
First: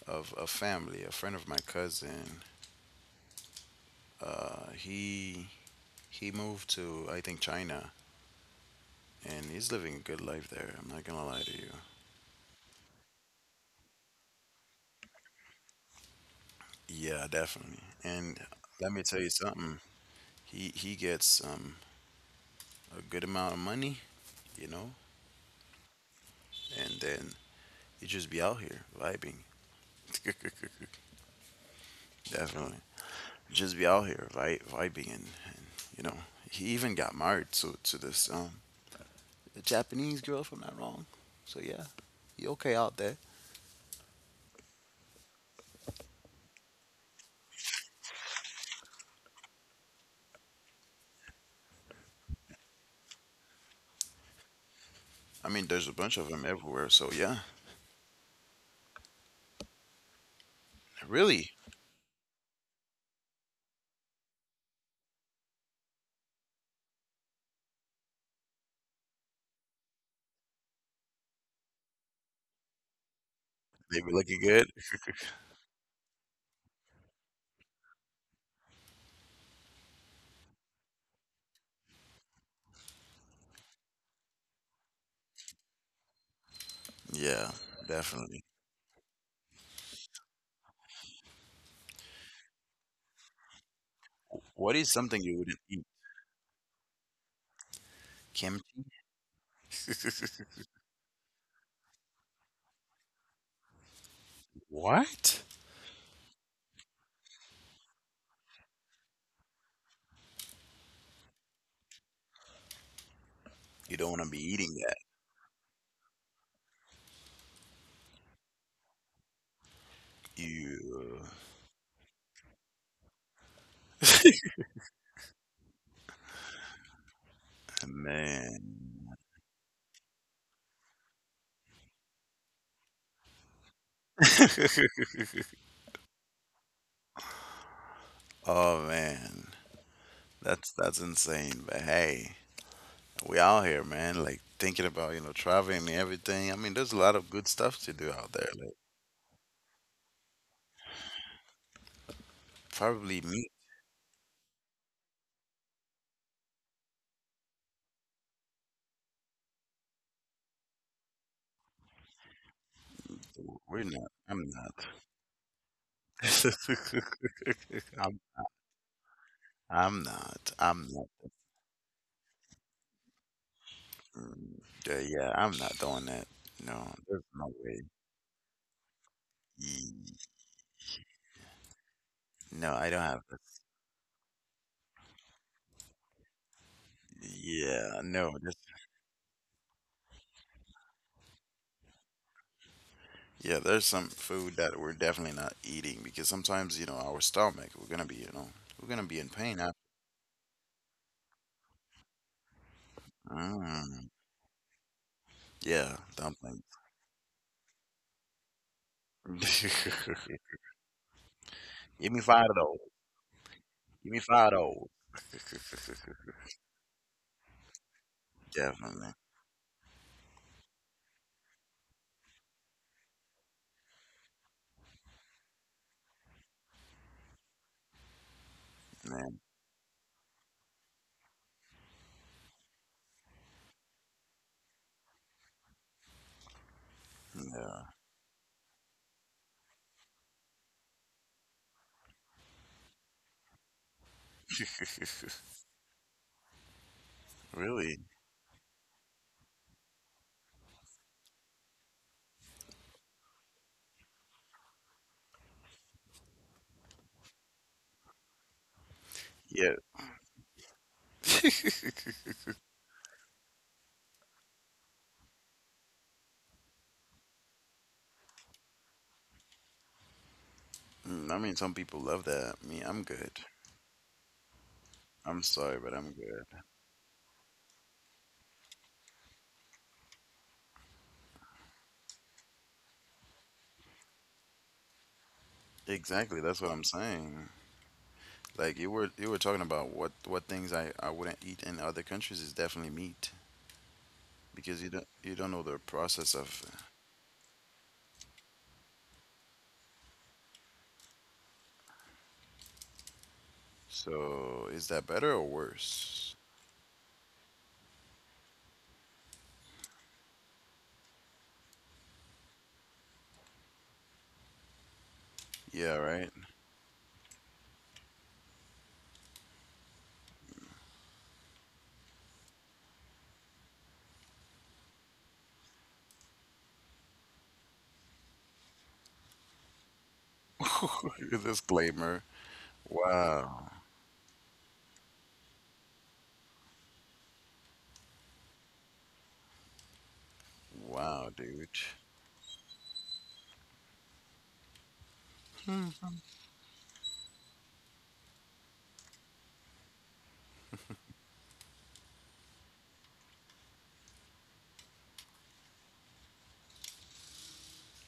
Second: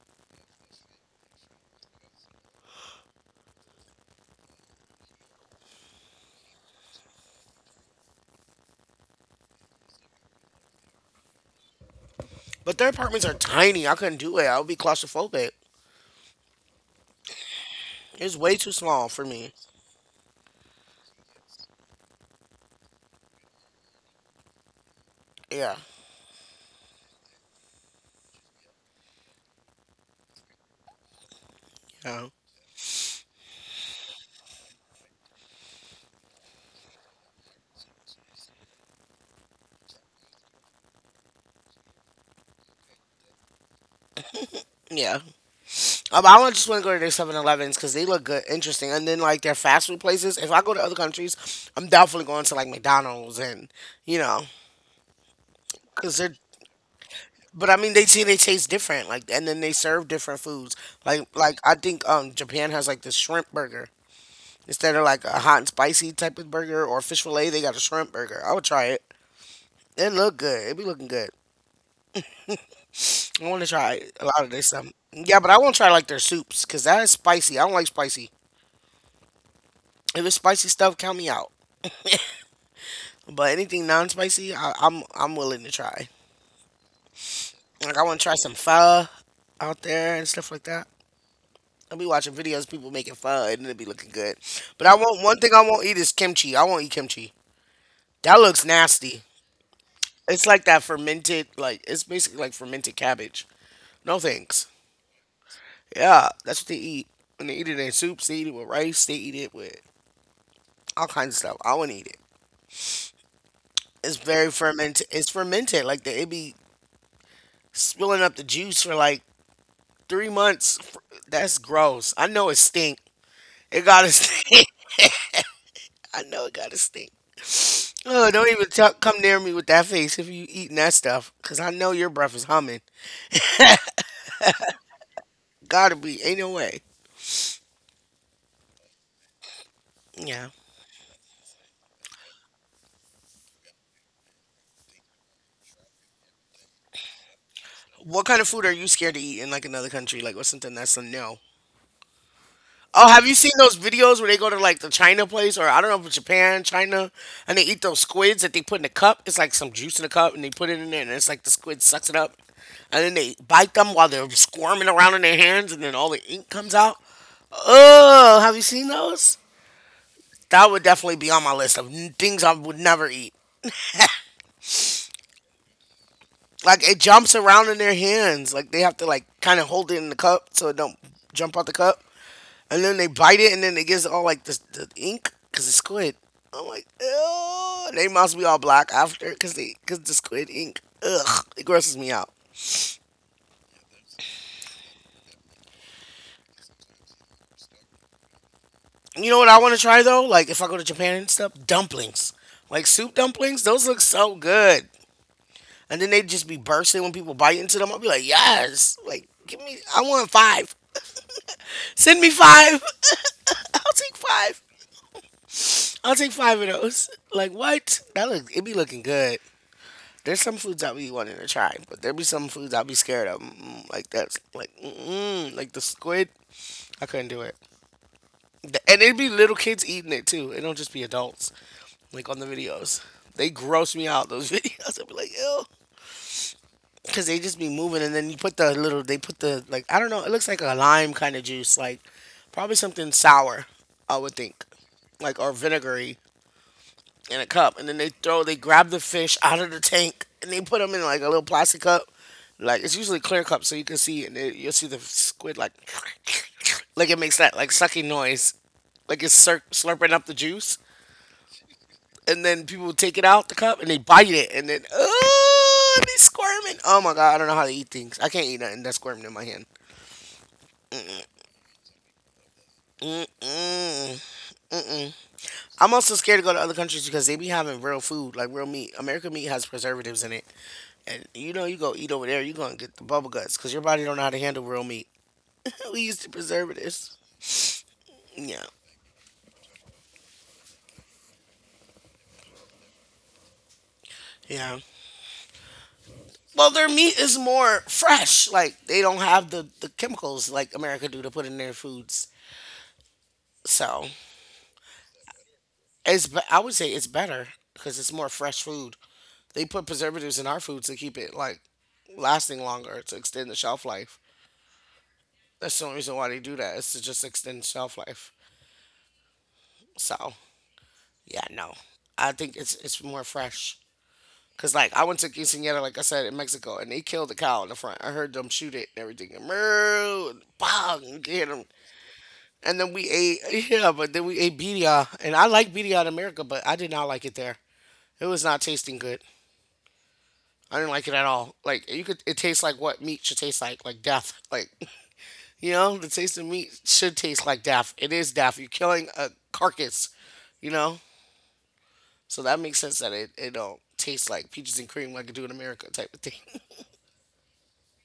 S2: of a family, a friend of my cousin. Uh, he he moved to, I think, China, and he's living a good life there. I'm not gonna lie to you.
S1: But their apartments are tiny. I couldn't do it. I would be claustrophobic.
S2: Yeah, definitely.
S1: It's
S2: And
S1: way too
S2: let me
S1: small
S2: tell
S1: for
S2: you
S1: me.
S2: something. He he gets um a good amount of money, you know,
S1: Yeah.
S2: and then he just be out here vibing.
S1: Yeah.
S2: Definitely. Just be out here vi- vibing and, and you know, he even got married to to this um Japanese girl, if I'm not wrong. So yeah, he okay out there.
S1: Yeah. Um, I wanna- just want to go to their Seven Elevens because they look good, interesting. And then, like, their fast food places. If I go to other countries, I'm definitely going to, like, McDonald's and, you know,
S2: I mean, there's a bunch
S1: because
S2: of
S1: they're.
S2: them everywhere. So yeah,
S1: But I mean, they see they taste different, like, and then they serve different foods. Like,
S2: really.
S1: like I think um Japan has like this shrimp burger instead of like a hot and spicy type of burger or fish fillet. They got a shrimp burger. I would try it. It look good. It be looking good. I want to
S2: They
S1: try
S2: were
S1: a
S2: looking
S1: lot of
S2: good?
S1: this stuff. Yeah, but I want to try like their soups because that is spicy. I don't like spicy. If it's spicy stuff, count me out. But anything non-spicy, I, I'm I'm willing to try.
S2: Yeah,
S1: Like I want to try
S2: definitely.
S1: some pho out there and stuff like that. I'll be watching videos of people making pho, and it'll be looking good.
S2: What
S1: But
S2: is
S1: I won't.
S2: something
S1: One
S2: you
S1: thing
S2: wouldn't
S1: I won't
S2: eat?
S1: eat is kimchi. I won't eat kimchi. That looks
S2: Kimchi?
S1: nasty. It's like that fermented. Like, it's basically like fermented cabbage. No thanks.
S2: What?
S1: Yeah, that's what they eat. And they eat it in soups. They eat it with rice. They eat it with all kinds of stuff. I wouldn't eat it.
S2: You don't
S1: It's
S2: wanna be
S1: very
S2: eating that.
S1: fermented. It's fermented. Like the, it be spilling up the juice for like three months.
S2: You.
S1: That's gross. I know it stink. It gotta stink. I know it gotta stink. Oh, don't even talk, come
S2: Man.
S1: near me with that face if you eating that stuff, cause I know your breath is humming. Gotta be. Ain't no way.
S2: Oh, man.
S1: Yeah.
S2: That's that's insane, but hey, we out here, man, like, thinking about, you know, traveling and everything. I mean, there's a lot of good stuff to do
S1: What
S2: out
S1: kind of
S2: there,
S1: food are
S2: like,
S1: you scared to eat in like another country? Like, what's something that's a no? Oh,
S2: probably
S1: have you
S2: me.
S1: seen those videos where they go to like the China place, or I don't know if it's Japan, China, and they eat those squids that they put in a cup? It's like some juice in a cup, and they put it in there, and it's like the squid sucks it up. And then they bite
S2: We're
S1: them while
S2: not.
S1: they're
S2: I'm not.
S1: squirming around in their hands, and then all the ink comes out.
S2: I'm
S1: Oh, have you seen those?
S2: I'm not.
S1: That would
S2: I'm not.
S1: definitely be on my list of n- things I would never eat.
S2: Mm, uh, yeah, I'm not doing that.
S1: Like,
S2: No,
S1: it
S2: there's
S1: jumps
S2: no
S1: around in
S2: way.
S1: their hands. Like, they have to like kind of hold
S2: Ye-.
S1: it in the cup so it don't jump out the cup.
S2: No,
S1: And
S2: I
S1: then
S2: don't
S1: they
S2: have
S1: bite it,
S2: this.
S1: and then it gets all like the, the ink because it's squid. I'm like, ugh.
S2: Yeah,
S1: They must
S2: no,
S1: be
S2: this,
S1: all black after because they because the squid ink. Ugh, it grosses me out.
S2: yeah, there's some food that we're definitely not eating because sometimes, you know, our stomach, we're gonna be, you know, we're gonna be in
S1: You know what I
S2: pain. Af-.
S1: want to try though? Like, if I go to Japan and stuff, dumplings, like soup dumplings, those look
S2: Mm,
S1: so good.
S2: yeah,
S1: And then they just be
S2: dumplings.
S1: bursting when people bite into them. I'll be like, yes, like give me, I want five.
S2: Give
S1: Send
S2: me
S1: me
S2: five of those.
S1: five. I'll
S2: Give
S1: take
S2: me five of
S1: five.
S2: those.
S1: I'll take five of those. Like what? That look, it be looking
S2: Definitely,
S1: good. There's some foods I'll be wanting to try, but there be some foods I'll be scared of. Mm, Like that's like mm, like the squid. I couldn't do it. The- And it'd be
S2: man.
S1: little kids eating it too. It don't just be adults like on the videos. They gross me out those videos. I'd be like, ew. Cause they just be
S2: Yeah.
S1: moving, and then you put the little, they put the like, I don't know, it looks like a lime kind of juice, like probably something sour, I would think, like or vinegary in a cup, and then
S2: Really?
S1: they throw they grab the fish out of the tank and they put them in like a little plastic cup. Like, it's usually clear cup, so you can see, and they, you'll see the squid like like it makes that like sucking noise, like it's slur-
S2: Yeah.
S1: slurping up the juice, and then people take it out the cup and they bite it, and then oh, and they squirming. Oh my god, I don't know how to eat things. I can't eat nothing that's squirming in my hand.
S2: Mm, I mean, some people love that. Me, I'm good.
S1: Mm-mm, mm-mm.
S2: I'm sorry, but
S1: I'm
S2: I'm
S1: also scared to go to
S2: good.
S1: other countries because they be having real food, like real meat. American meat has preservatives in it, and you know you go eat over there, you're gonna get the bubble guts because your body don't know how to handle real meat. We used to
S2: Exactly, that's what I'm
S1: preservatives.
S2: saying.
S1: Yeah,
S2: Like you were you were talking about what what things I I wouldn't eat in other countries is definitely meat
S1: yeah.
S2: because you don't you don't know the process of.
S1: Well, their meat is more fresh. Like, they don't have the the chemicals like America do to put in their foods. So
S2: So is that better or
S1: it's
S2: worse?
S1: be- I would say it's better because it's more fresh food. They put preservatives in our foods to keep it like lasting longer to extend the shelf life. That's the only
S2: Yeah,
S1: reason why
S2: right.
S1: they do that is to just extend shelf life. So yeah, no, I think it's it's more fresh. Cause like I went to quinceañera, like I said, in Mexico, and they killed the cow in the front. I heard them shoot it and everything, and moo, and bang, and get 'em.
S2: Disclaimer.
S1: And then we
S2: Wow.
S1: ate, yeah, but then we ate birria, and I like birria in America, but I did not like it there. It was not tasting good. I didn't like it at
S2: Wow,
S1: all.
S2: dude.
S1: Like, you could, it tastes like what meat should taste like, like death. Like you know, the taste of meat should taste like death. It is death. You're killing a carcass, you know. So that makes sense that it it don't taste like peaches and cream like it do in America type of thing.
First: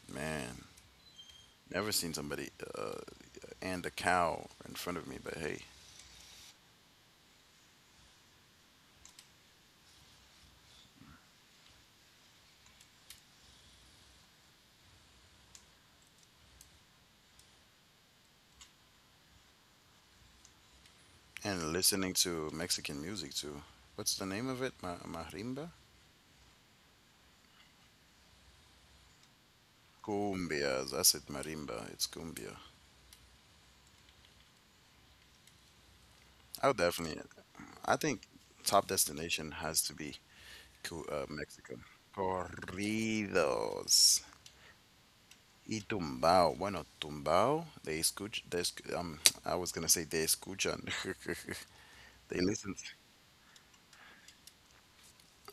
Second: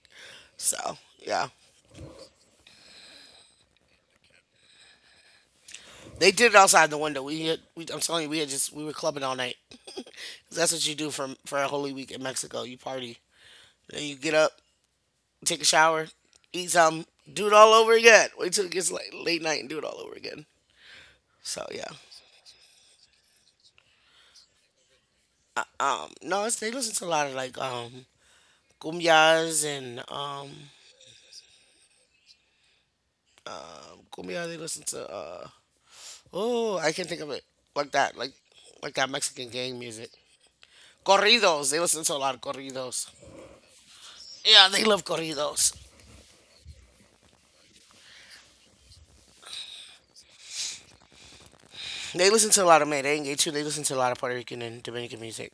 S2: Man,
S1: So yeah.
S2: never seen somebody uh and a cow in front of me, but hey.
S1: They did it outside the window. We, had, we I'm telling you, we had just we were clubbing all night. 'Cause That's what you do for for a holy week in Mexico. You party, then you get up, take a shower, eat something, do it all over again. Wait till it gets like late night and do it all over again. So
S2: And
S1: yeah,
S2: listening to Mexican music too. What's the name of it? Ma
S1: uh,
S2: Marimba?
S1: um, no, it's, they listen to a lot of like um cumbias and um
S2: Cumbias. That's it, marimba. It's cumbia.
S1: cumbia. They listen to uh
S2: I
S1: oh,
S2: would
S1: I can't
S2: definitely.
S1: think of it, like
S2: I
S1: that,
S2: think
S1: like
S2: top
S1: like that Mexican
S2: destination
S1: gang
S2: has to
S1: music.
S2: be Cu- uh,
S1: Corridos.
S2: Mexico.
S1: They listen to a lot of corridos.
S2: Corridos
S1: Yeah, they love corridos.
S2: y tumbao. Bueno, tumbao, they escuch, they esc- um, I was gonna say they escuchan.
S1: They
S2: They
S1: listen to a
S2: listen.
S1: lot of merengue too. They listen to a lot of Puerto Rican and Dominican music.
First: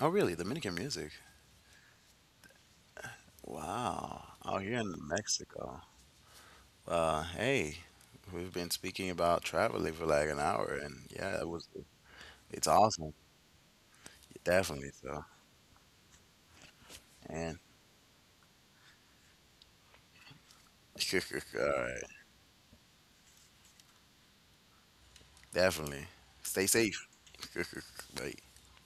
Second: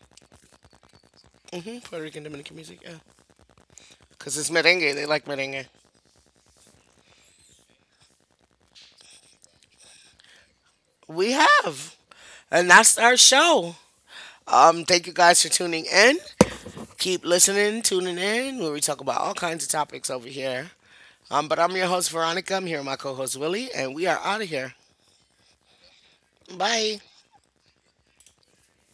S2: Oh, really? Dominican music?
S1: hmm Puerto Rican Dominican music, yeah.
S2: Wow.
S1: Cause it's
S2: Oh, you're
S1: merengue.
S2: in
S1: They like merengue.
S2: Mexico. Uh, hey, we've been speaking about traveling for like an hour, and
S1: We
S2: yeah, it was.
S1: have,
S2: It's
S1: and that's
S2: awesome.
S1: our show. Um,
S2: Definitely
S1: thank you
S2: so.
S1: guys for tuning in. Keep
S2: And
S1: listening, tuning in, where we talk about all kinds of topics over here. Um, but
S2: all
S1: I'm your
S2: right.
S1: host Veronica. I'm here with my co-host Willie, and we are out of here.
S2: Definitely. Stay
S1: Bye.
S2: safe. like